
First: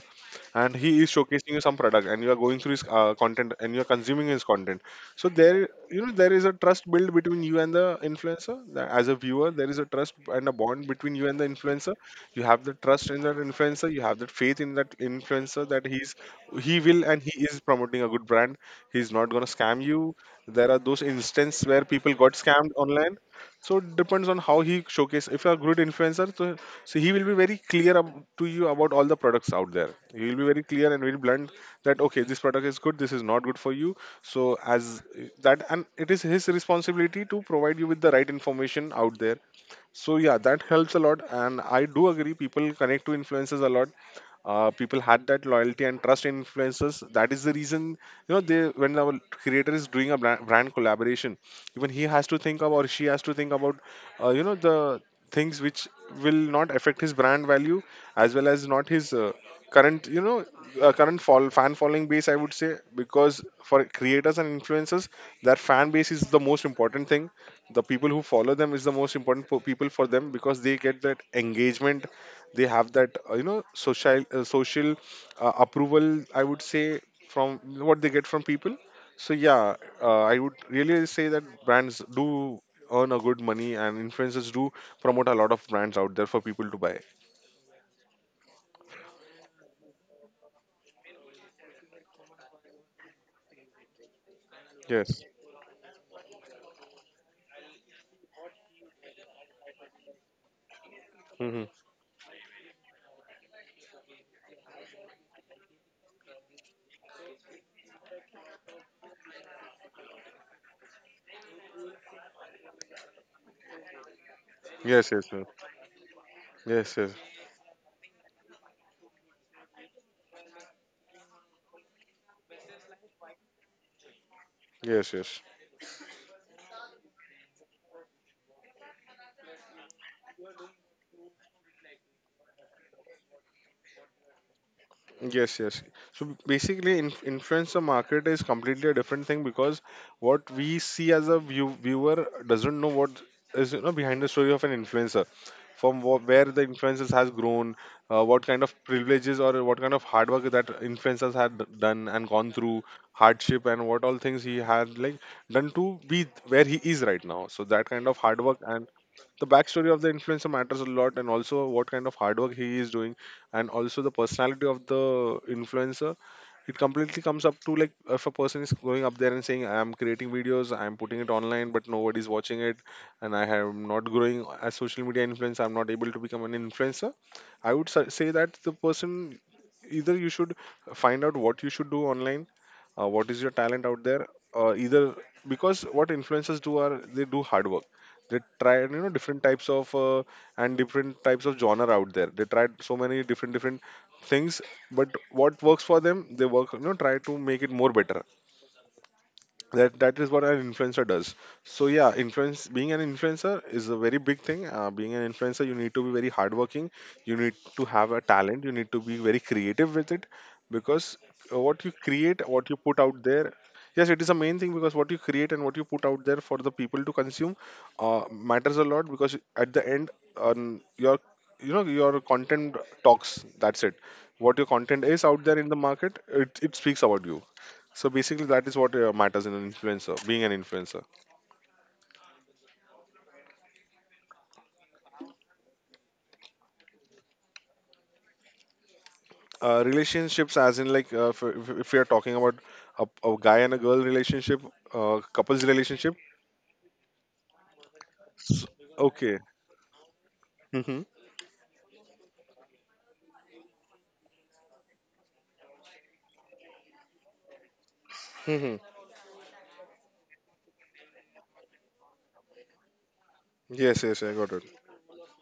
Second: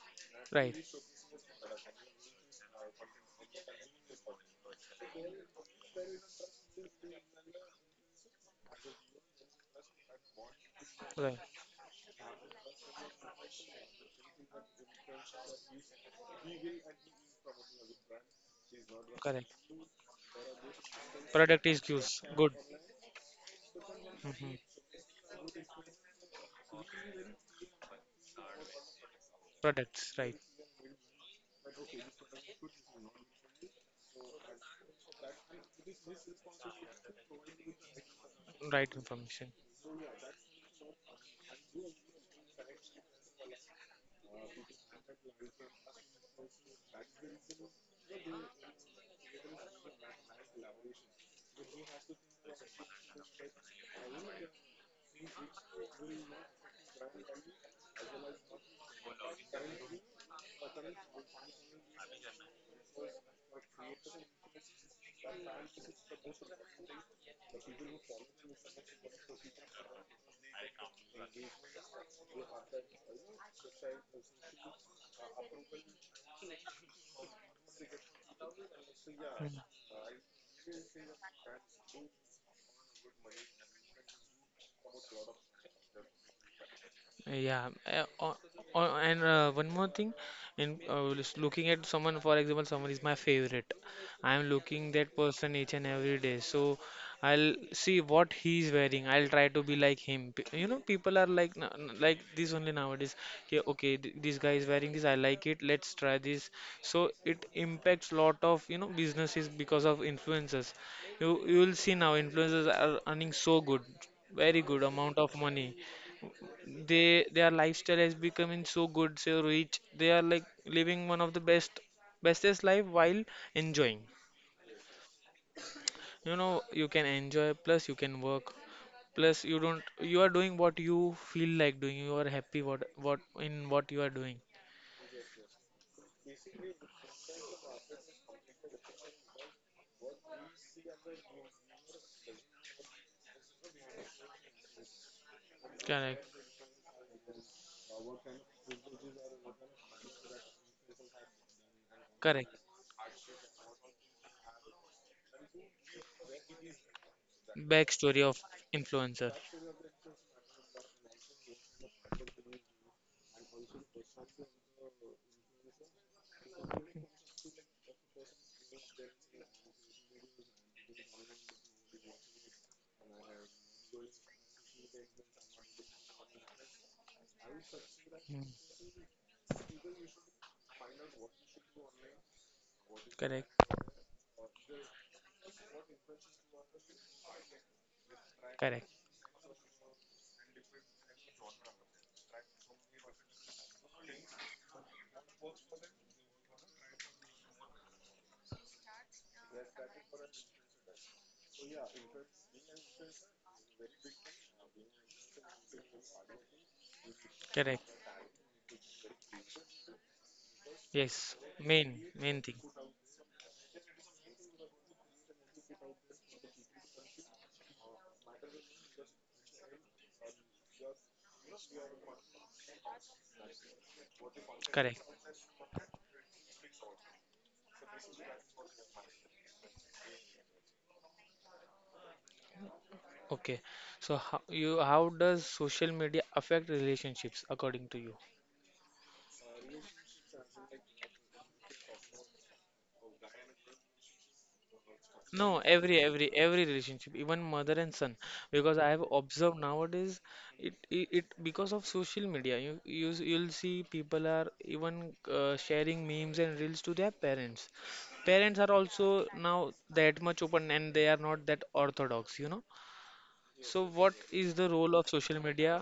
[SPEAKER 2] and
[SPEAKER 1] Right,
[SPEAKER 2] he is showcasing you some product and you are going through his content and you are consuming his content, so there you know there is a trust built between you and the influencer, that as a viewer there is a trust and a bond between you and
[SPEAKER 1] right,
[SPEAKER 2] the influencer. You have the trust in that influencer, you have that faith in that influencer that he's he will and he is promoting a good brand, he's not going
[SPEAKER 1] correct.
[SPEAKER 2] to scam you. There are those
[SPEAKER 1] Product
[SPEAKER 2] instances where
[SPEAKER 1] is
[SPEAKER 2] people
[SPEAKER 1] used,
[SPEAKER 2] got
[SPEAKER 1] good.
[SPEAKER 2] scammed online. So it depends on how he
[SPEAKER 1] Hmm.
[SPEAKER 2] showcase. If you're a good influencer, so he will be very clear to you about all the products out there.
[SPEAKER 1] Products,
[SPEAKER 2] He will
[SPEAKER 1] right,
[SPEAKER 2] be very clear and very blunt that okay, this product is good, this is not good for you. So as that, and it is his responsibility to provide you with the right
[SPEAKER 1] right
[SPEAKER 2] information out there.
[SPEAKER 1] information.
[SPEAKER 2] So yeah, that helps a lot, and I do agree people connect to influencers a lot, people had that loyalty and trust in influencers, that is the reason they when our creator is doing a brand collaboration, even he has to think about she has to think about the things which will not affect his brand value as well as not his current you know current fan following base, I would say, because for creators and influencers their fan base is the most important thing, the people who follow them is the most important people for them because they get that engagement, they have that social approval, I would say, from what they get from people. So
[SPEAKER 1] Hmm.
[SPEAKER 2] yeah, I would really say that brands do earn a good money and influencers do promote a lot of brands out there for people to buy.
[SPEAKER 1] Yeah, and one more thing, in just looking at someone, for example, someone is my favorite. I am looking that
[SPEAKER 2] Yes.
[SPEAKER 1] person each and every day, so I'll see what he's wearing. I'll try to be like him. You know, people are like
[SPEAKER 2] Hmm.
[SPEAKER 1] like this only nowadays. Okay, okay, this guy is wearing this. I like it. Let's try this. So it impacts lot of businesses because of influencers. You will see now influencers are earning so good, very good
[SPEAKER 2] Yes,
[SPEAKER 1] amount
[SPEAKER 2] yes,
[SPEAKER 1] of
[SPEAKER 2] yes.
[SPEAKER 1] money.
[SPEAKER 2] Yes, yes,
[SPEAKER 1] They their lifestyle has becoming so good, so rich. They are like living one of the bestest life while enjoying.
[SPEAKER 2] yes, yes,
[SPEAKER 1] You know, you can enjoy plus you can work plus you don't you are doing what you feel like doing. You are happy what in what you are doing.
[SPEAKER 2] yes, yes. So basically, influencer market is completely a different thing because what we see as a viewer doesn't know what is behind the story of an influencer, from
[SPEAKER 1] Correct.
[SPEAKER 2] where the influencers has grown, what kind of privileges or what kind of hard work that influencers had done and gone
[SPEAKER 1] Correct.
[SPEAKER 2] through hardship and what all things he had like done to be where he is right now. So that kind
[SPEAKER 1] Backstory
[SPEAKER 2] of
[SPEAKER 1] of
[SPEAKER 2] hard work and
[SPEAKER 1] influencer.
[SPEAKER 2] the backstory of the influencer matters a lot, and also what kind of hard work he is doing, and also the personality of the influencer. It completely comes up to like if a person is going up there and saying I'm creating videos, I'm putting it online but nobody is watching it, and I am not growing as social media influencer, I'm not able to become an influencer. I would say
[SPEAKER 1] Hmm.
[SPEAKER 2] that the person, either you should find out what you should do online, what is your
[SPEAKER 1] Correct.
[SPEAKER 2] talent out there, either because what influencers do are they do hard work. They tried,
[SPEAKER 1] Correct.
[SPEAKER 2] different types of and different types of genre out there. They tried so many different things, but what works for them, they work, try to make it more better, that is what an influencer does. So yeah, influence being an influencer is a very big thing, being an influencer you need to be very hardworking, you need
[SPEAKER 1] Correct.
[SPEAKER 2] to have a talent, you need to be very creative with it because
[SPEAKER 1] Yes. Main
[SPEAKER 2] what you
[SPEAKER 1] main thing.
[SPEAKER 2] create what you put out there, yes it is a main thing because what you create and what you put out there for the people to consume uh, matters a lot because at the end your your content talks, that's it. What your
[SPEAKER 1] Correct.
[SPEAKER 2] content is out there in the market, it speaks about you. So basically, that is what matters in an influencer, being an influencer.
[SPEAKER 1] Okay. So how does social media affect relationships according to you?
[SPEAKER 2] Relationships, as in like, if we are talking about a guy and a girl relationship,
[SPEAKER 1] No,
[SPEAKER 2] couples
[SPEAKER 1] every
[SPEAKER 2] relationship.
[SPEAKER 1] every every relationship, even mother and son, because I have
[SPEAKER 2] Okay.
[SPEAKER 1] observed nowadays it it,
[SPEAKER 2] Mm-hmm.
[SPEAKER 1] it because of social media, you'll see people are even sharing memes and reels to their parents. Parents are also
[SPEAKER 2] Mm-hmm.
[SPEAKER 1] now that much open and they are not that orthodox. So what
[SPEAKER 2] Yes,
[SPEAKER 1] is
[SPEAKER 2] yes,
[SPEAKER 1] the
[SPEAKER 2] I got
[SPEAKER 1] role
[SPEAKER 2] it.
[SPEAKER 1] of social media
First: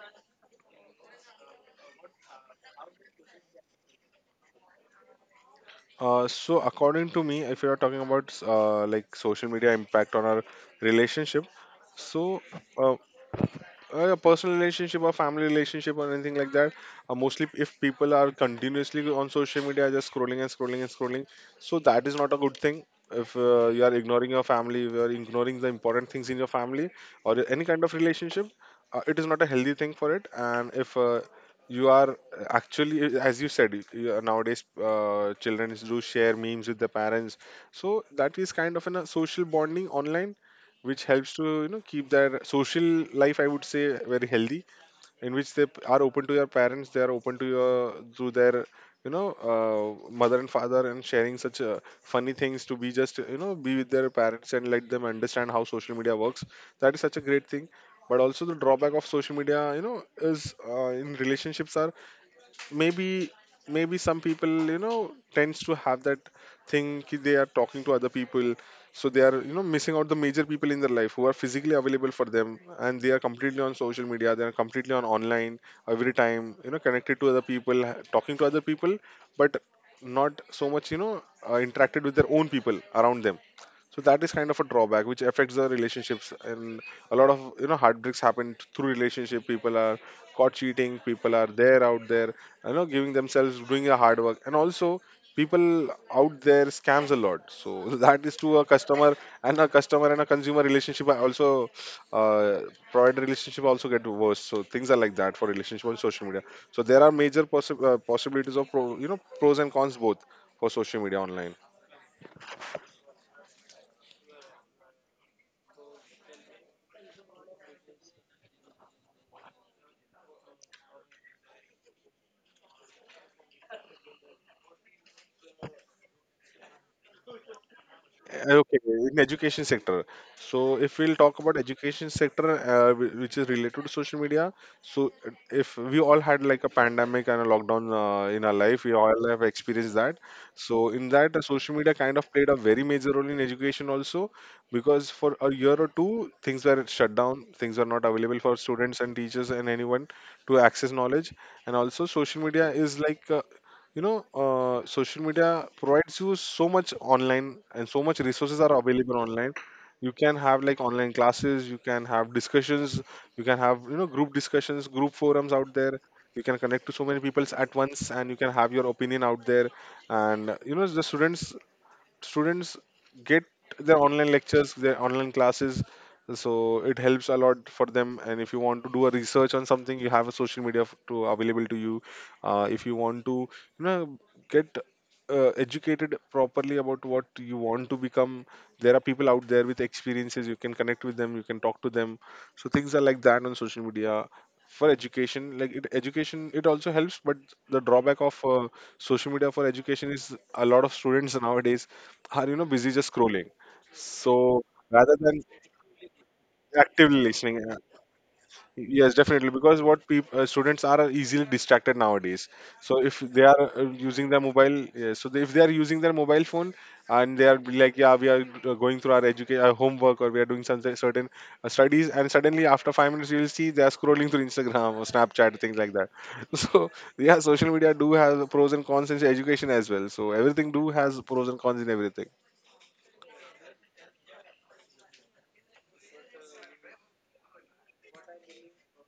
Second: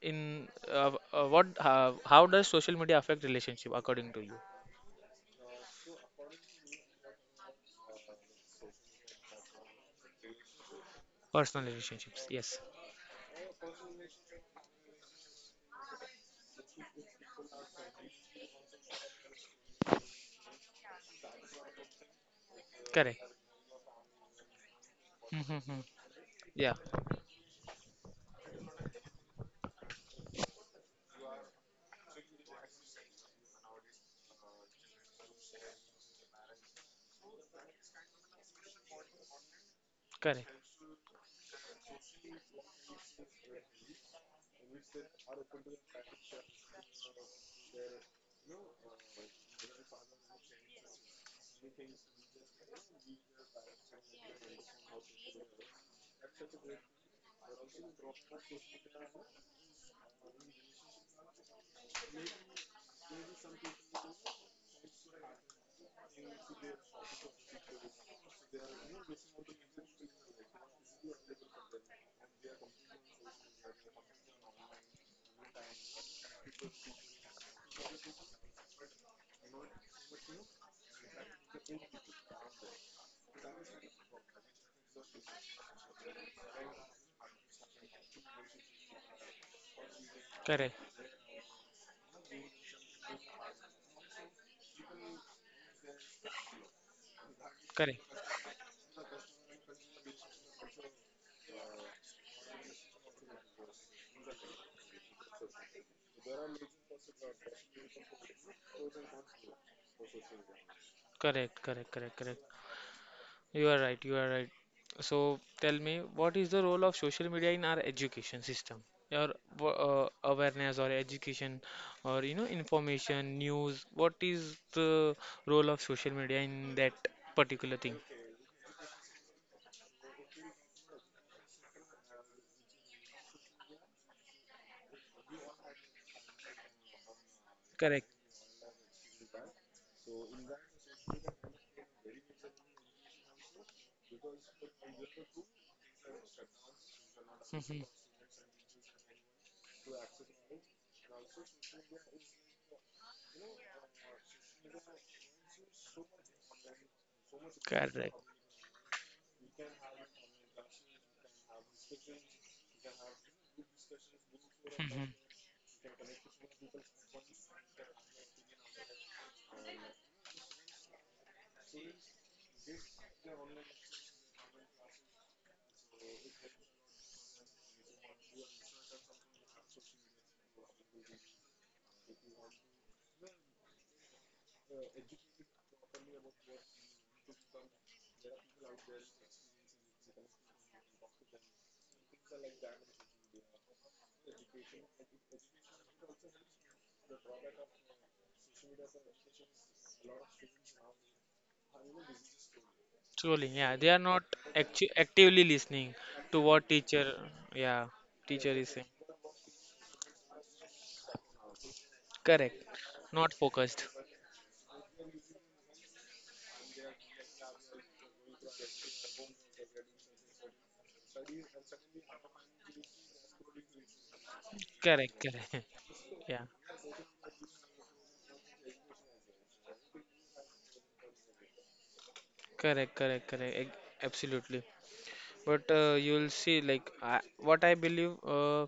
[SPEAKER 1] in what how does social media affect relationship according to you?
[SPEAKER 2] So according to me, if you are talking about like social media impact on our relationship,
[SPEAKER 1] Personal relationships.
[SPEAKER 2] so
[SPEAKER 1] Yes.
[SPEAKER 2] uh, a personal relationship or family relationship or anything like that, mostly if people are continuously on social media just scrolling and scrolling and scrolling, so that is not a good thing. If
[SPEAKER 1] Correct.
[SPEAKER 2] you are ignoring your family, if you are ignoring the important
[SPEAKER 1] Mm-hmm.
[SPEAKER 2] things in your family
[SPEAKER 1] Yeah.
[SPEAKER 2] or any kind of relationship, it is not a healthy thing for it. And if you are actually as you said nowadays children do share memes with their parents, so that is kind of a social bonding online
[SPEAKER 1] Correct.
[SPEAKER 2] which helps to keep their social life, I would say, very healthy, in which they are open to your parents, they are open to your to their mother and father, and sharing such funny things to be just be with their parents and let them understand how social media works. That is such a great thing. But also the drawback of social media, is in relationships, are maybe maybe some people tends to have that thing ki they are talking to other people, so they are missing out the major people in their life who are physically available for them, and they are completely on social media, they are completely on online every time, connected to other people talking to other people, but not so much interacted with their own people around them. So that is kind of a drawback which affects the relationships, and a lot of heartbreaks happen through relationship, people are caught cheating,
[SPEAKER 1] Correct.
[SPEAKER 2] people are there out there giving themselves doing a hard work, and also people out there scams a lot, so *laughs* that is
[SPEAKER 1] Correct.
[SPEAKER 2] to a customer and a consumer relationship are also uh, provider relationship also get worse. So things are like that for relationship on social media. So there are major possibilities of pros and cons both for social media online.
[SPEAKER 1] Correct. Correct. Correct. Correct. You are right. You are right. So tell me, what is the role of social media in our education system? Your awareness or education or information, news. What is the role of social media in that particular thing?
[SPEAKER 2] Okay, in education sector. So if we'll talk about education sector, which is related to social media. So if we all had like a pandemic and a lockdown in
[SPEAKER 1] Correct.
[SPEAKER 2] our life, we all have experienced that. So in that, social media kind of played a very major role in education also, because for a year or two, things were shut down. Things were not
[SPEAKER 1] Mm-hmm.
[SPEAKER 2] available for students and teachers and anyone to access knowledge. And also, social media is like social media provides you so much online and so much
[SPEAKER 1] Correct.
[SPEAKER 2] resources are available online. You can have like online classes, you can have discussions, you can have group discussions group
[SPEAKER 1] Mhm.
[SPEAKER 2] forums out there, you can connect to so many people at once and you can have your opinion out there, and the students get their online lectures their online classes. So it helps a lot for them, and if you want to do a research on something you have a social media to available to you. If you want to you know get educated properly about what you want to become, there are people out there with experiences, you can connect with them, you can talk to them. So things are like that on social media for education, like education it also helps, but the drawback of social media for education is a lot of students nowadays are busy just scrolling,
[SPEAKER 1] Truly, yeah, they are
[SPEAKER 2] so
[SPEAKER 1] not
[SPEAKER 2] rather
[SPEAKER 1] actu
[SPEAKER 2] than
[SPEAKER 1] actively listening to what
[SPEAKER 2] actively
[SPEAKER 1] teacher,
[SPEAKER 2] listening.
[SPEAKER 1] yeah, teacher is
[SPEAKER 2] Yes,
[SPEAKER 1] saying.
[SPEAKER 2] definitely. Because what students are easily distracted nowadays.
[SPEAKER 1] Correct.
[SPEAKER 2] So if they
[SPEAKER 1] Not
[SPEAKER 2] are
[SPEAKER 1] focused.
[SPEAKER 2] using their mobile, yeah, so if they are using their mobile phone and they are be like, yeah, we are going through our education, our homework, or we are doing some certain studies, and suddenly after 5 minutes you will see they are scrolling through Instagram or
[SPEAKER 1] Correct,
[SPEAKER 2] Snapchat, things like
[SPEAKER 1] correct.
[SPEAKER 2] that. *laughs*
[SPEAKER 1] *laughs* Yeah,
[SPEAKER 2] So yeah, social media do have pros and cons in education as well. So everything do has pros and cons in everything.
[SPEAKER 1] correct, correct, correct. Absolutely. But you'll see, like, what I believe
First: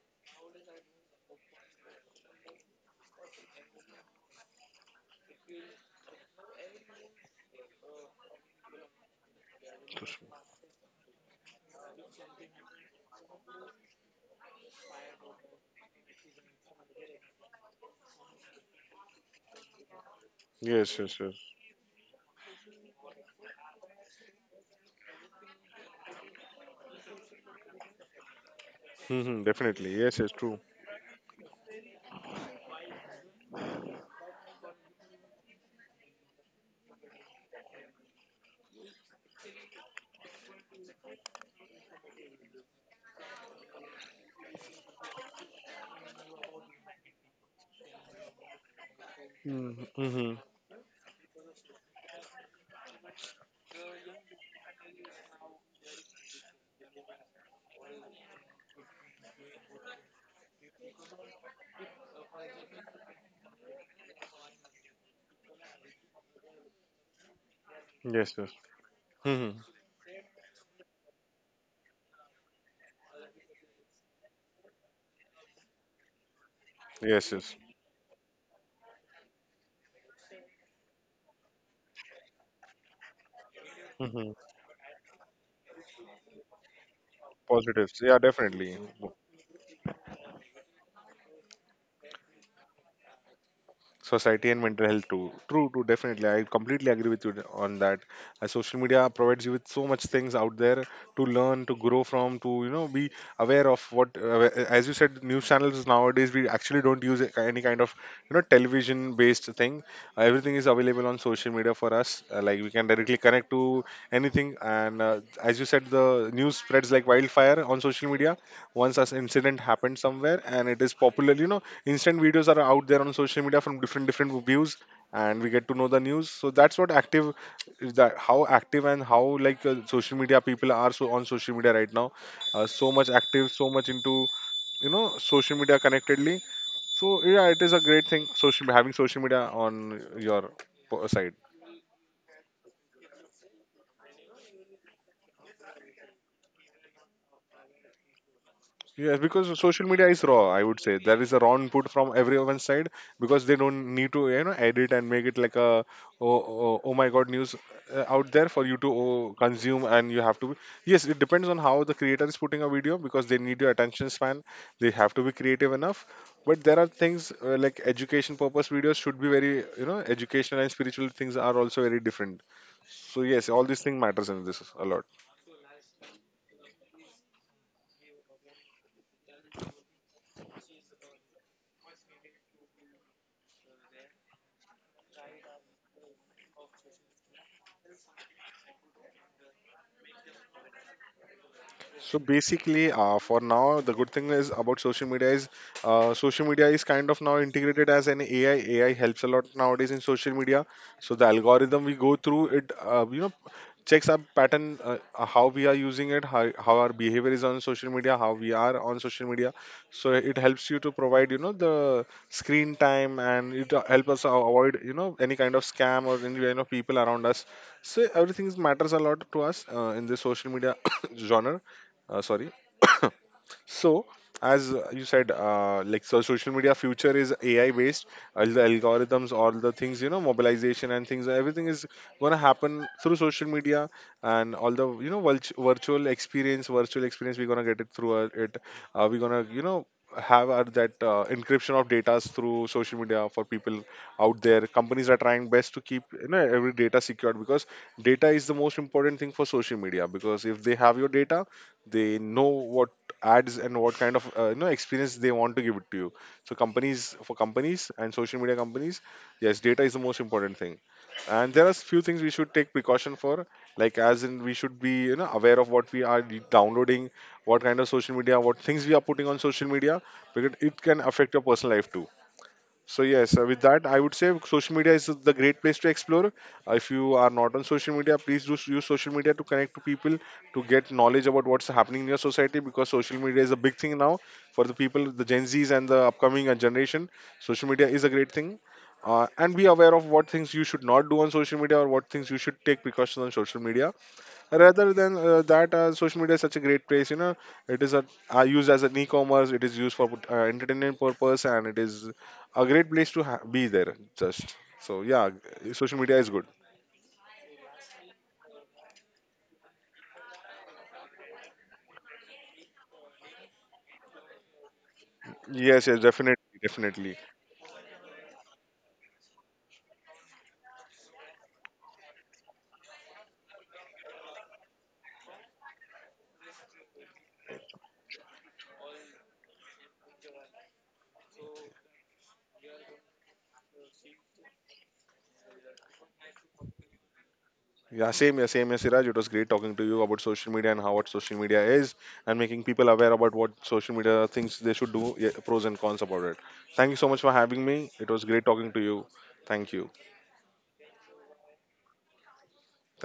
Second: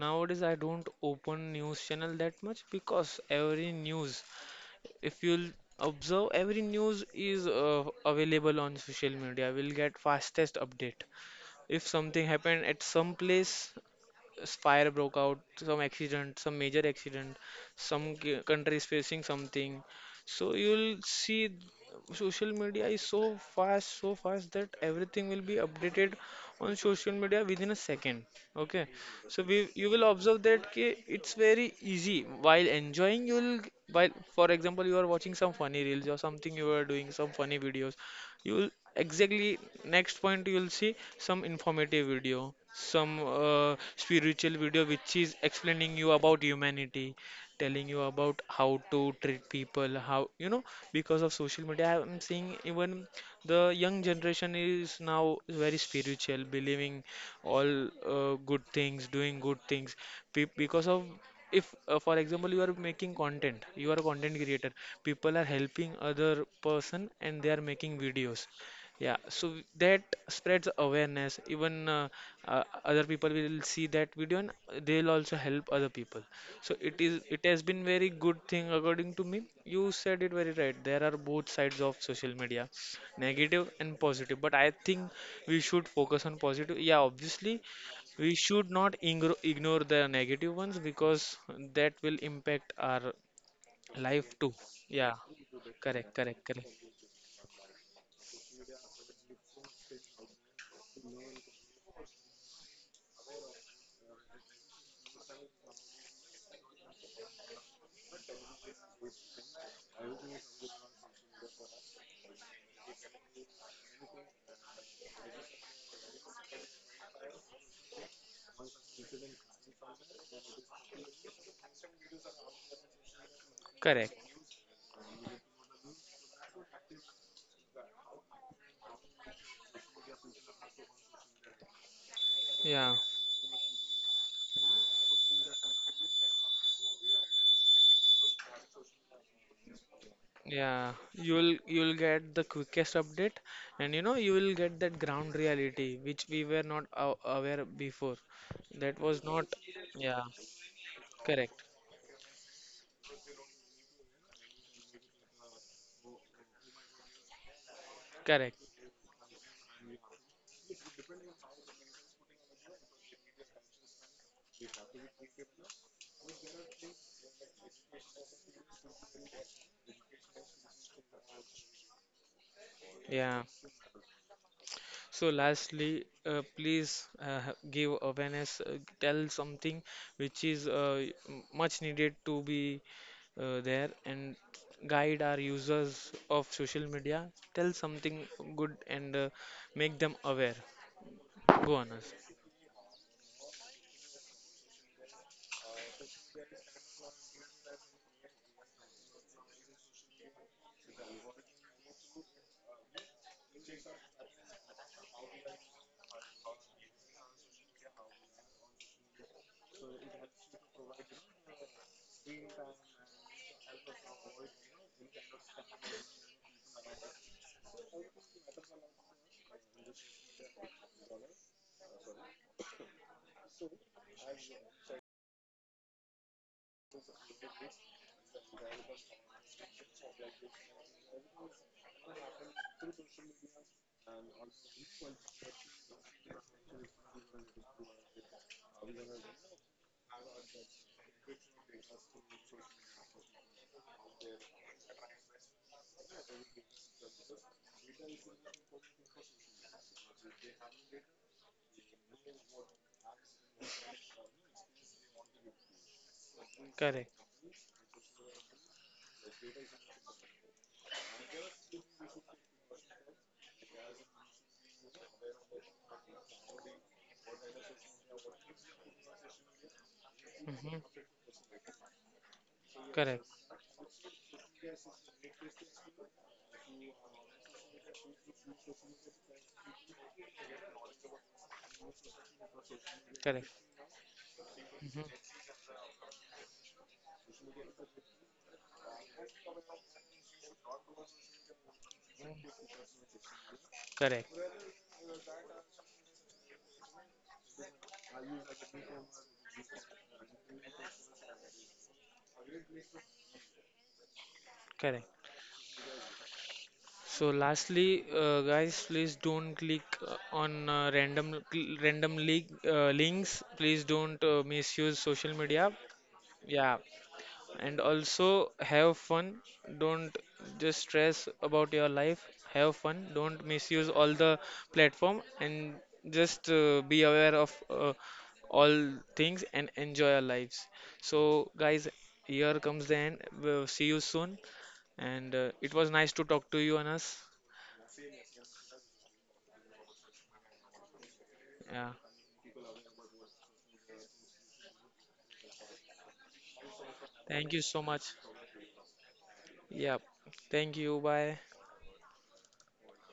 [SPEAKER 1] nowadays, I don't open news channel that much because every news, if you'll observe, every news is available on social media. We'll get fastest update. If something happened at some place, fire broke out, some accident, some major accident, some country is facing something. So you'll
[SPEAKER 2] Yes, yes, yes.
[SPEAKER 1] see social media is so fast that everything will be updated on social media within a second. Okay, so
[SPEAKER 2] Mm-hmm,
[SPEAKER 1] we you
[SPEAKER 2] definitely.
[SPEAKER 1] will
[SPEAKER 2] Yes, yes,
[SPEAKER 1] observe
[SPEAKER 2] true.
[SPEAKER 1] that कि it's very easy while enjoying. You'll While for example you are watching some funny reels or something, you are doing some funny videos, you'll exactly next point you'll see some informative video, some spiritual video which is explaining you about humanity, telling you about how to treat people, how,
[SPEAKER 2] Mm-hmm.
[SPEAKER 1] because of social media, I'm seeing even the young generation is now very spiritual, believing all good things, doing good things. Pe Because of if, for example, you are making content, you are a content creator, people are helping other person and they are making
[SPEAKER 2] Yes,
[SPEAKER 1] videos.
[SPEAKER 2] yes.
[SPEAKER 1] Yeah,
[SPEAKER 2] Mhm.
[SPEAKER 1] so that spreads awareness. Even other people will see that video and they'll also help other people. So it is
[SPEAKER 2] Yes,
[SPEAKER 1] it
[SPEAKER 2] yes.
[SPEAKER 1] has been very good thing according to me. You said it very right. There are both sides of social media, negative and
[SPEAKER 2] Hmm.
[SPEAKER 1] positive. But I think we should focus on positive. Yeah, obviously
[SPEAKER 2] Positives. Yeah,
[SPEAKER 1] we should
[SPEAKER 2] definitely.
[SPEAKER 1] not ingro- ignore the negative ones because that will impact our life
[SPEAKER 2] Society
[SPEAKER 1] too.
[SPEAKER 2] and mental health
[SPEAKER 1] Yeah,
[SPEAKER 2] too. True, true,
[SPEAKER 1] correct,
[SPEAKER 2] definitely. I
[SPEAKER 1] correct, correct,
[SPEAKER 2] completely agree with you on that. Social media provides you with so much things out there to learn, to grow from, to be aware of what, as you said, news channels nowadays. We actually don't use any kind of, you know, television based thing. Everything is available on social media for us, like we can directly connect to anything. And as you said, the news spreads like wildfire on social media once an incident happens somewhere and it is popular, you know. Instant videos are out there on social media from different
[SPEAKER 1] correct.
[SPEAKER 2] different views and we get to know the news. So that's what active is, that how active and how, like, social media people are, so on social media right now, so
[SPEAKER 1] Yeah.
[SPEAKER 2] much active, so much into, you know, social media connectedly. So yeah, it is a great thing, social, having social media on your
[SPEAKER 1] Yeah,
[SPEAKER 2] side.
[SPEAKER 1] you'll get the quickest update, and you know you will get that ground reality which we were not aw aware before. That
[SPEAKER 2] Yes,
[SPEAKER 1] was
[SPEAKER 2] because
[SPEAKER 1] not.
[SPEAKER 2] social media is
[SPEAKER 1] Yeah,
[SPEAKER 2] raw, I would say. There is a raw
[SPEAKER 1] correct,
[SPEAKER 2] input from everyone's side because they don't need to, you know, edit and make it like a oh my God news out there
[SPEAKER 1] correct.
[SPEAKER 2] for you to consume and you have to be. Yes, it depends on how the creator is putting a video because they need your attention span. They have to be creative enough. But there are things like education purpose videos should be very, you know, educational, and spiritual things are also very different. So
[SPEAKER 1] Yeah.
[SPEAKER 2] yes, all these things matters in this a lot.
[SPEAKER 1] So lastly, please give awareness. Tell something which is much needed to be there and guide our users of social media. Tell something good and make them aware. Go on, us.
[SPEAKER 2] So basically, for now, the good thing is about social media is, social media is kind of now integrated as an AI. AI helps a lot nowadays in social media. So the algorithm we go through it, you know, checks our pattern, how we are using it, how our behavior is on social media, how we are on social media. So it helps you to provide, you know, the screen time, and it helps us avoid, you know, any kind of scam or any kind of people around us. So everything matters a lot to us, in the social media *coughs* genre. Sorry. *coughs* So, as you said, like so, social media future is AI based. All the algorithms, all the things, you know, mobilization and things, everything is gonna happen through social media, and all the, you know, virtual experience, virtual experience. We're gonna get it through it. We're gonna, you know, have our, that encryption of data through social media for people out there. Companies are trying best to keep, you know, every data secured because data is the most important thing for social media. Because if they have your data, they know what ads and what kind of, you know, experience they want to give it to you. So
[SPEAKER 1] Correct.
[SPEAKER 2] companies, for companies and social media companies, yes, data is the most important thing. And there are few things we should take precaution for, like, as in, we should be, you know, aware of what we are downloading, what kind of social media, what things we are putting on social media, because it can
[SPEAKER 1] Hmm.
[SPEAKER 2] affect your personal life too. So
[SPEAKER 1] Correct,
[SPEAKER 2] yes, with that, I would say social media is the great place to explore. If you are not on social media, please do use social media to connect to people, to get knowledge about what's happening in your society. Because social media is
[SPEAKER 1] correct.
[SPEAKER 2] a big thing now for the
[SPEAKER 1] Hmm.
[SPEAKER 2] people, the Gen Zs and the upcoming generation. Social media is a great thing, and be aware of what things you should not do on social media or what things you should take precautions on social media,
[SPEAKER 1] Correct,
[SPEAKER 2] rather than that social media is such a great place, you know. It is a, used as an e-commerce, it is used for entertainment purpose, and it is a great place to be there just. So
[SPEAKER 1] correct.
[SPEAKER 2] yeah, social media is good.
[SPEAKER 1] So lastly, guys, please don't click uh, on random random links. Please don't misuse social media.
[SPEAKER 2] Yes, yes, definitely,
[SPEAKER 1] Yeah,
[SPEAKER 2] definitely.
[SPEAKER 1] and also have fun. Don't just stress about your life. Have fun, don't misuse all the platform, and just be aware of all things and enjoy our lives. So guys, here comes the end. We'll see you soon, and it was nice to talk to you, Anas.
[SPEAKER 2] Yeah, same, yeah, same. Yeah, Siraj, it was great talking to you about social media and how, what social media
[SPEAKER 1] Yeah,
[SPEAKER 2] is, and making people aware about what social media thinks they should do. Yeah, pros and cons about it. Thank you so much for
[SPEAKER 1] thank you
[SPEAKER 2] having me.
[SPEAKER 1] so much.
[SPEAKER 2] It was great talking to you. Thank
[SPEAKER 1] Yeah,
[SPEAKER 2] you.
[SPEAKER 1] thank you, bye.